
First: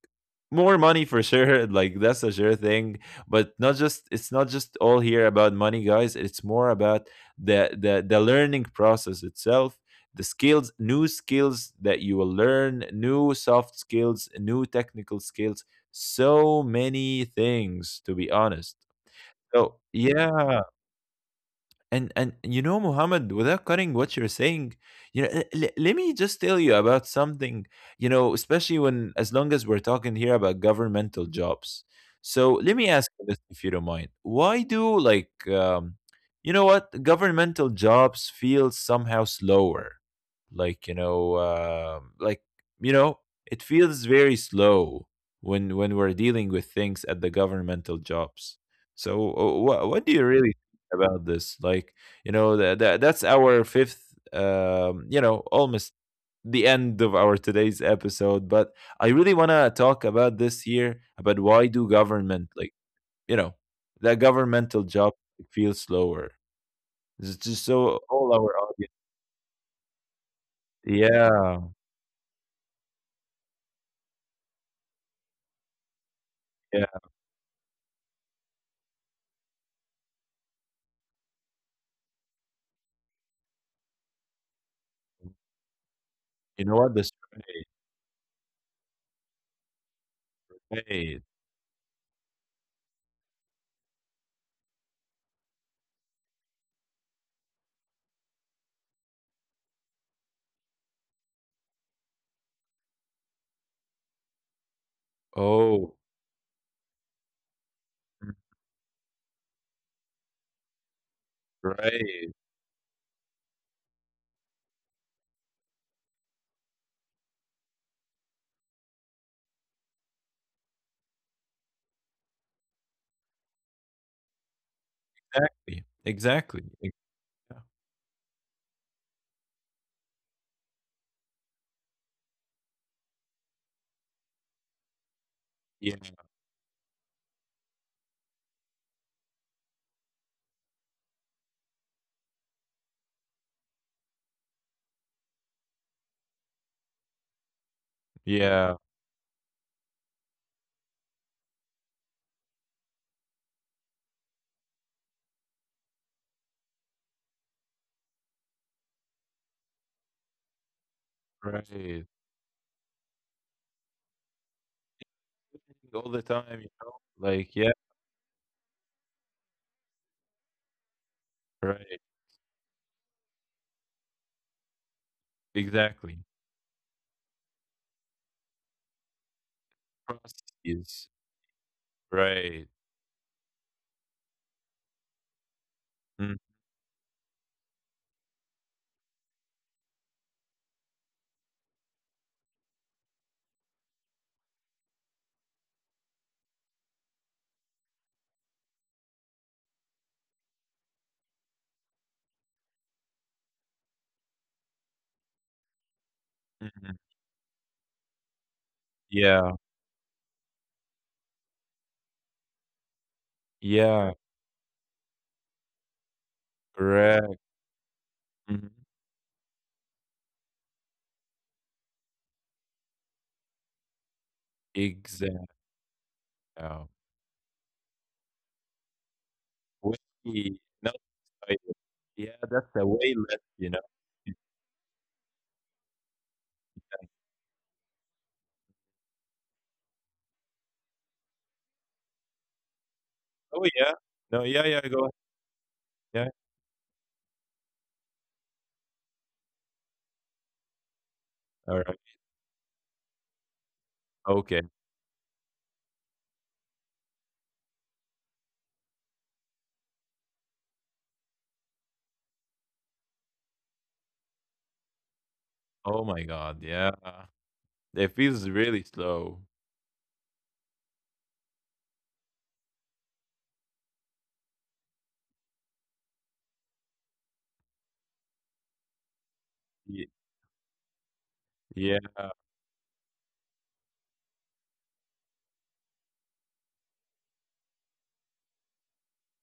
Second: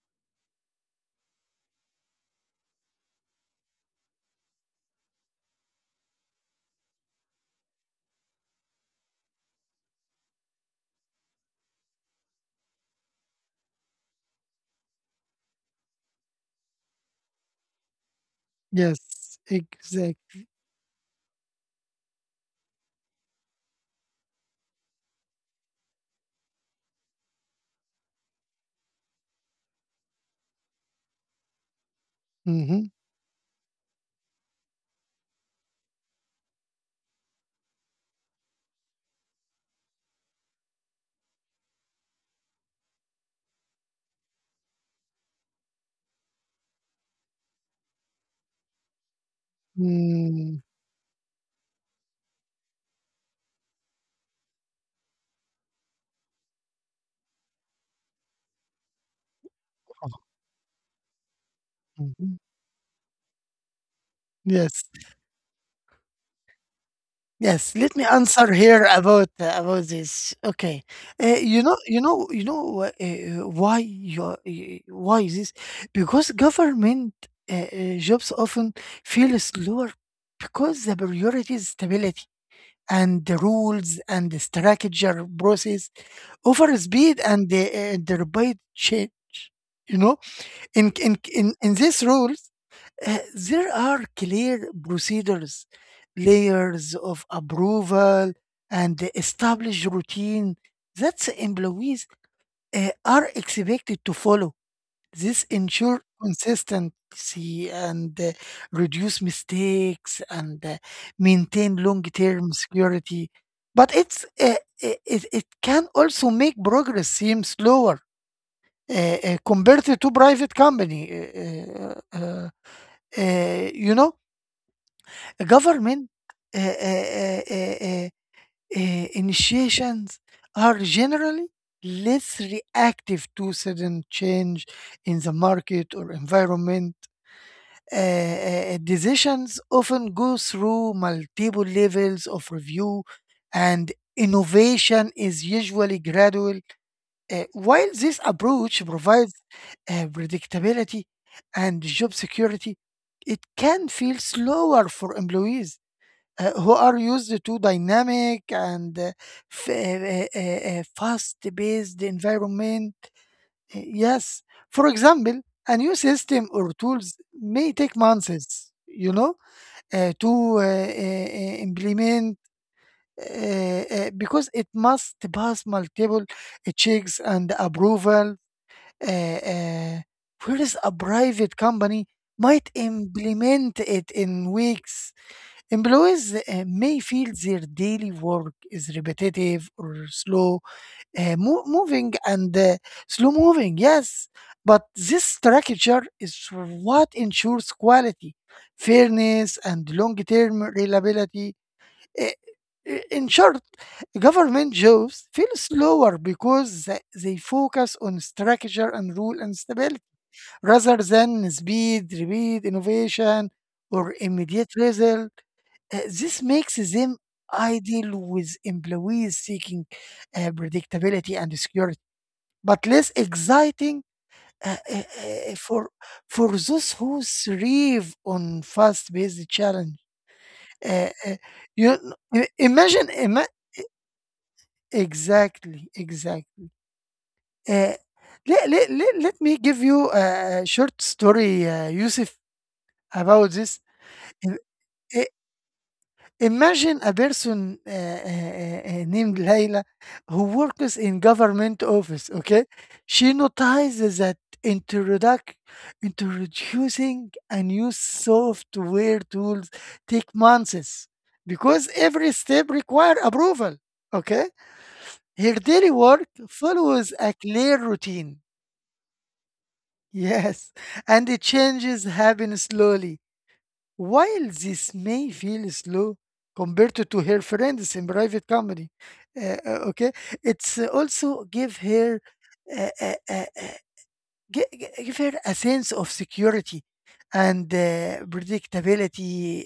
Speaker 1: more money for sure. <laughs> Like that's a sure thing. But not just, it's not just all here about money, guys. It's more about the learning process itself, the skills, new skills that you will learn, new soft skills, new technical skills, so many things, to be honest.
Speaker 2: Yes.
Speaker 1: So
Speaker 2: Exact.
Speaker 1: yeah. And you know, Muhammad, without cutting what you're saying, you know, let me just tell you about something. You know, especially when as long as we're talking here about governmental jobs. So let
Speaker 2: Mm-hmm.
Speaker 1: me ask you this, if you don't mind. Why do like, you know, what governmental jobs feel somehow slower? Like you know, you know, it feels very slow when we're dealing with things at the governmental jobs. So, what do you
Speaker 2: Mm-hmm.
Speaker 1: really about this. Like, you know, that's our fifth, you know, almost the end of our today's episode. But I really want to talk about this here about why do government, like, you know, that
Speaker 2: Yes.
Speaker 1: governmental job feels slower. It's just
Speaker 2: Yes, let
Speaker 1: so
Speaker 2: me
Speaker 1: all
Speaker 2: answer
Speaker 1: our
Speaker 2: here
Speaker 1: audience.
Speaker 2: about this. Okay, you
Speaker 1: Yeah,
Speaker 2: know, why you are- y- why this? Because
Speaker 1: yeah.
Speaker 2: government jobs often feel slower because the priority is stability and the rules and the structure process
Speaker 1: You
Speaker 2: over
Speaker 1: know what? The
Speaker 2: speed and the rapid change. You know, in in
Speaker 1: charade.
Speaker 2: in in these rules. There are clear procedures, layers of approval, and established routine that the employees are expected to follow. This
Speaker 1: Oh,
Speaker 2: ensure consistency and reduce mistakes and maintain
Speaker 1: right.
Speaker 2: long-term security. But it's it, it it can also make progress seem slower uh, compared to private company, you know.
Speaker 1: Exactly.
Speaker 2: Government uh,
Speaker 1: Exactly. Ex-
Speaker 2: uh, uh, uh, uh, initiations are generally less reactive to sudden change in the market
Speaker 1: Yeah.
Speaker 2: or environment. Decisions often go through multiple levels of review, and innovation is usually gradual. While this approach
Speaker 1: Yeah.
Speaker 2: provides predictability and job security, it can feel slower for employees who are used to dynamic and fast paced
Speaker 1: Right.
Speaker 2: environment. Yes, for example, a new
Speaker 1: All the
Speaker 2: system
Speaker 1: time, you
Speaker 2: or
Speaker 1: know.
Speaker 2: tools
Speaker 1: Like, yeah.
Speaker 2: may take months, you know, to uh,
Speaker 1: Right.
Speaker 2: implement because it must pass multiple
Speaker 1: Exactly.
Speaker 2: checks and approval. Uh, uh, Whereas a
Speaker 1: Processes.
Speaker 2: private company might
Speaker 1: Right.
Speaker 2: implement it in weeks. Employees
Speaker 1: Mm,
Speaker 2: may feel their daily work is repetitive or uh, mo- moving and uh, slow moving, yes. But this structure is what ensures quality, fairness, and long term reliability. Uh, in short, government jobs feel slower because th-
Speaker 1: mhm.
Speaker 2: they focus on structure and rule and
Speaker 1: Yeah,
Speaker 2: stability rather than speed, innovation, or
Speaker 1: yeah,
Speaker 2: immediate result. This makes them
Speaker 1: correct.
Speaker 2: ideal with
Speaker 1: Mhm.
Speaker 2: employees seeking predictability and security, but less exciting uh, uh, uh,
Speaker 1: Exact.
Speaker 2: for for those
Speaker 1: Oh,
Speaker 2: who thrive on fast-paced challenge.
Speaker 1: whiskey. No,
Speaker 2: Uh, uh,
Speaker 1: I
Speaker 2: you kn-
Speaker 1: yeah, that's a
Speaker 2: imagine,
Speaker 1: way
Speaker 2: ima-
Speaker 1: less, you know?
Speaker 2: Exactly, exactly. Uh, let me give you a short story, Yusuf, about this.
Speaker 1: Oh, yeah.
Speaker 2: Uh,
Speaker 1: No, yeah, yeah,
Speaker 2: uh,
Speaker 1: go. Yeah.
Speaker 2: Imagine a person named Layla who works in government
Speaker 1: All right.
Speaker 2: office, okay? She notices that
Speaker 1: Okay.
Speaker 2: introduc- introducing a new software tools take months because every step require approval, okay? Her daily
Speaker 1: Oh
Speaker 2: work
Speaker 1: my God.
Speaker 2: follows
Speaker 1: Yeah.
Speaker 2: a clear
Speaker 1: It
Speaker 2: routine,
Speaker 1: feels really slow.
Speaker 2: <laughs> yes, and the changes happen slowly while this may feel slow compared to, her friends in private company, okay,
Speaker 1: Y-
Speaker 2: it's also
Speaker 1: Yeah.
Speaker 2: uh, uh, uh, uh, give her a sense of security and predictability.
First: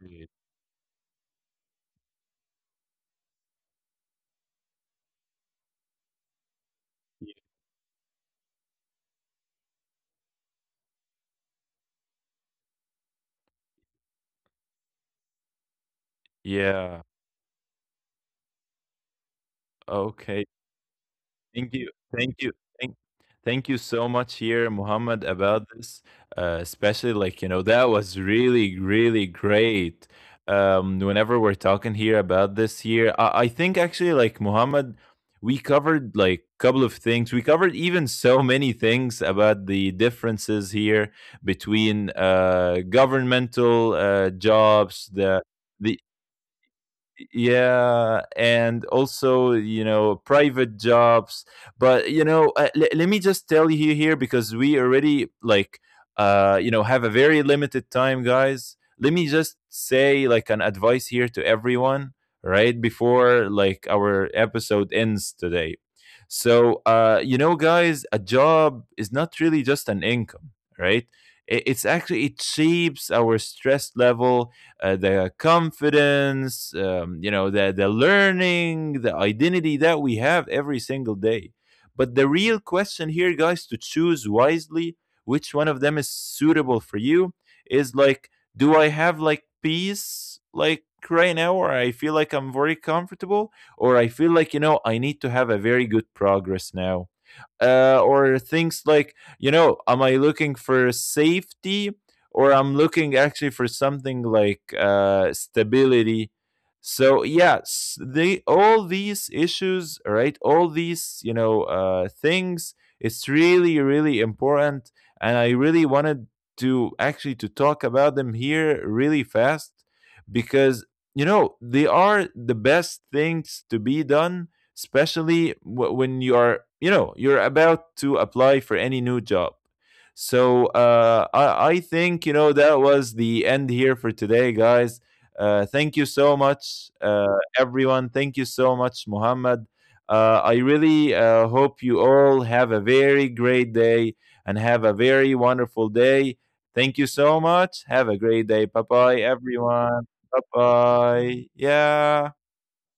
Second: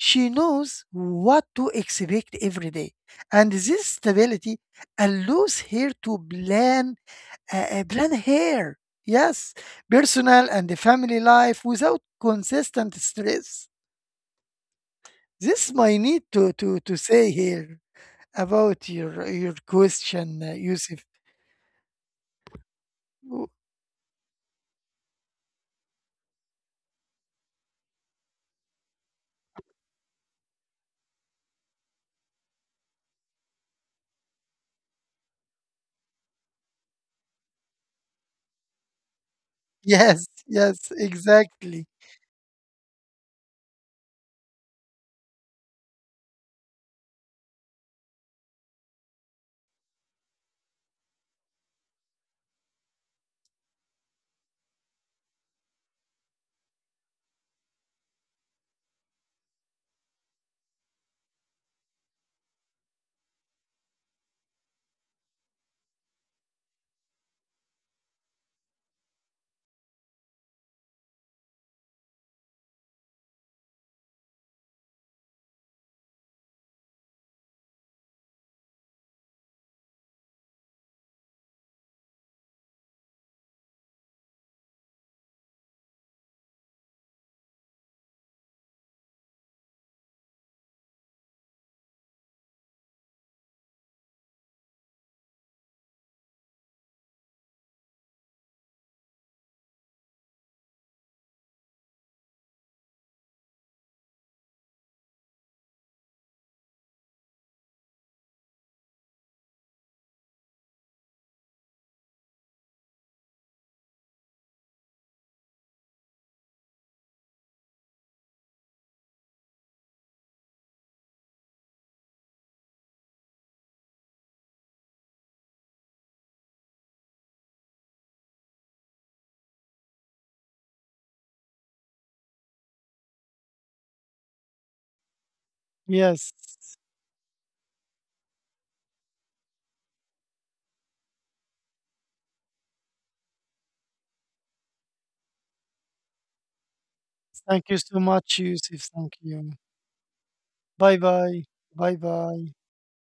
Speaker 1: y-
Speaker 2: knows what to expect every day, and this stability allows her to plan her, yes, personal and the family life without consistent stress. This my need to
Speaker 1: Yeah.
Speaker 2: say here about your question,
Speaker 1: Okay.
Speaker 2: Yusuf.
Speaker 1: Thank you. Thank you. Thank,
Speaker 2: W-
Speaker 1: thank you so much here, Muhammad, about this. Especially like, you know, that was really, really great. Whenever we're talking here about this here, I think actually like Muhammad, we covered like a couple of things. We covered even so many things about the
Speaker 2: Yes,
Speaker 1: differences
Speaker 2: yes,
Speaker 1: here
Speaker 2: exactly.
Speaker 1: between governmental jobs, the yeah, and also you know private jobs. But you know let me just tell you here because we already like you know have a very limited time, guys. Let me just say like an advice here to everyone, right, before like our episode ends today. So you know, guys, a job is not really just an income, right. It's actually, it shapes our stress level, the confidence, you know, the learning, the identity that we have every single day. But the real question here, guys, to choose wisely which one of them is suitable for you is like, do I have like peace like right now, or I feel like I'm very comfortable, or I feel like, you know, I need to have a very good progress now? Uh, or things like you know am I looking for safety or I'm looking actually for something like stability. So yes, they all these issues, right, all these you know things, it's really really important. And I really wanted to actually to talk about them here really fast, because you know they are the best things to be done, especially when you are, you know, you're about to apply for any new job. So I think you know that was the end here for today, guys. Uh, thank you
Speaker 2: Yes.
Speaker 1: so much everyone, thank you so much, Muhammad. Uh, I really hope you all have a very great day and have a very wonderful day. Thank you so
Speaker 2: Thank you
Speaker 1: much,
Speaker 2: so
Speaker 1: have a
Speaker 2: much,
Speaker 1: great day,
Speaker 2: Yusuf.
Speaker 1: bye
Speaker 2: Thank
Speaker 1: bye
Speaker 2: you.
Speaker 1: everyone. Bye
Speaker 2: Bye bye.
Speaker 1: bye,
Speaker 2: Bye
Speaker 1: yeah.
Speaker 2: bye.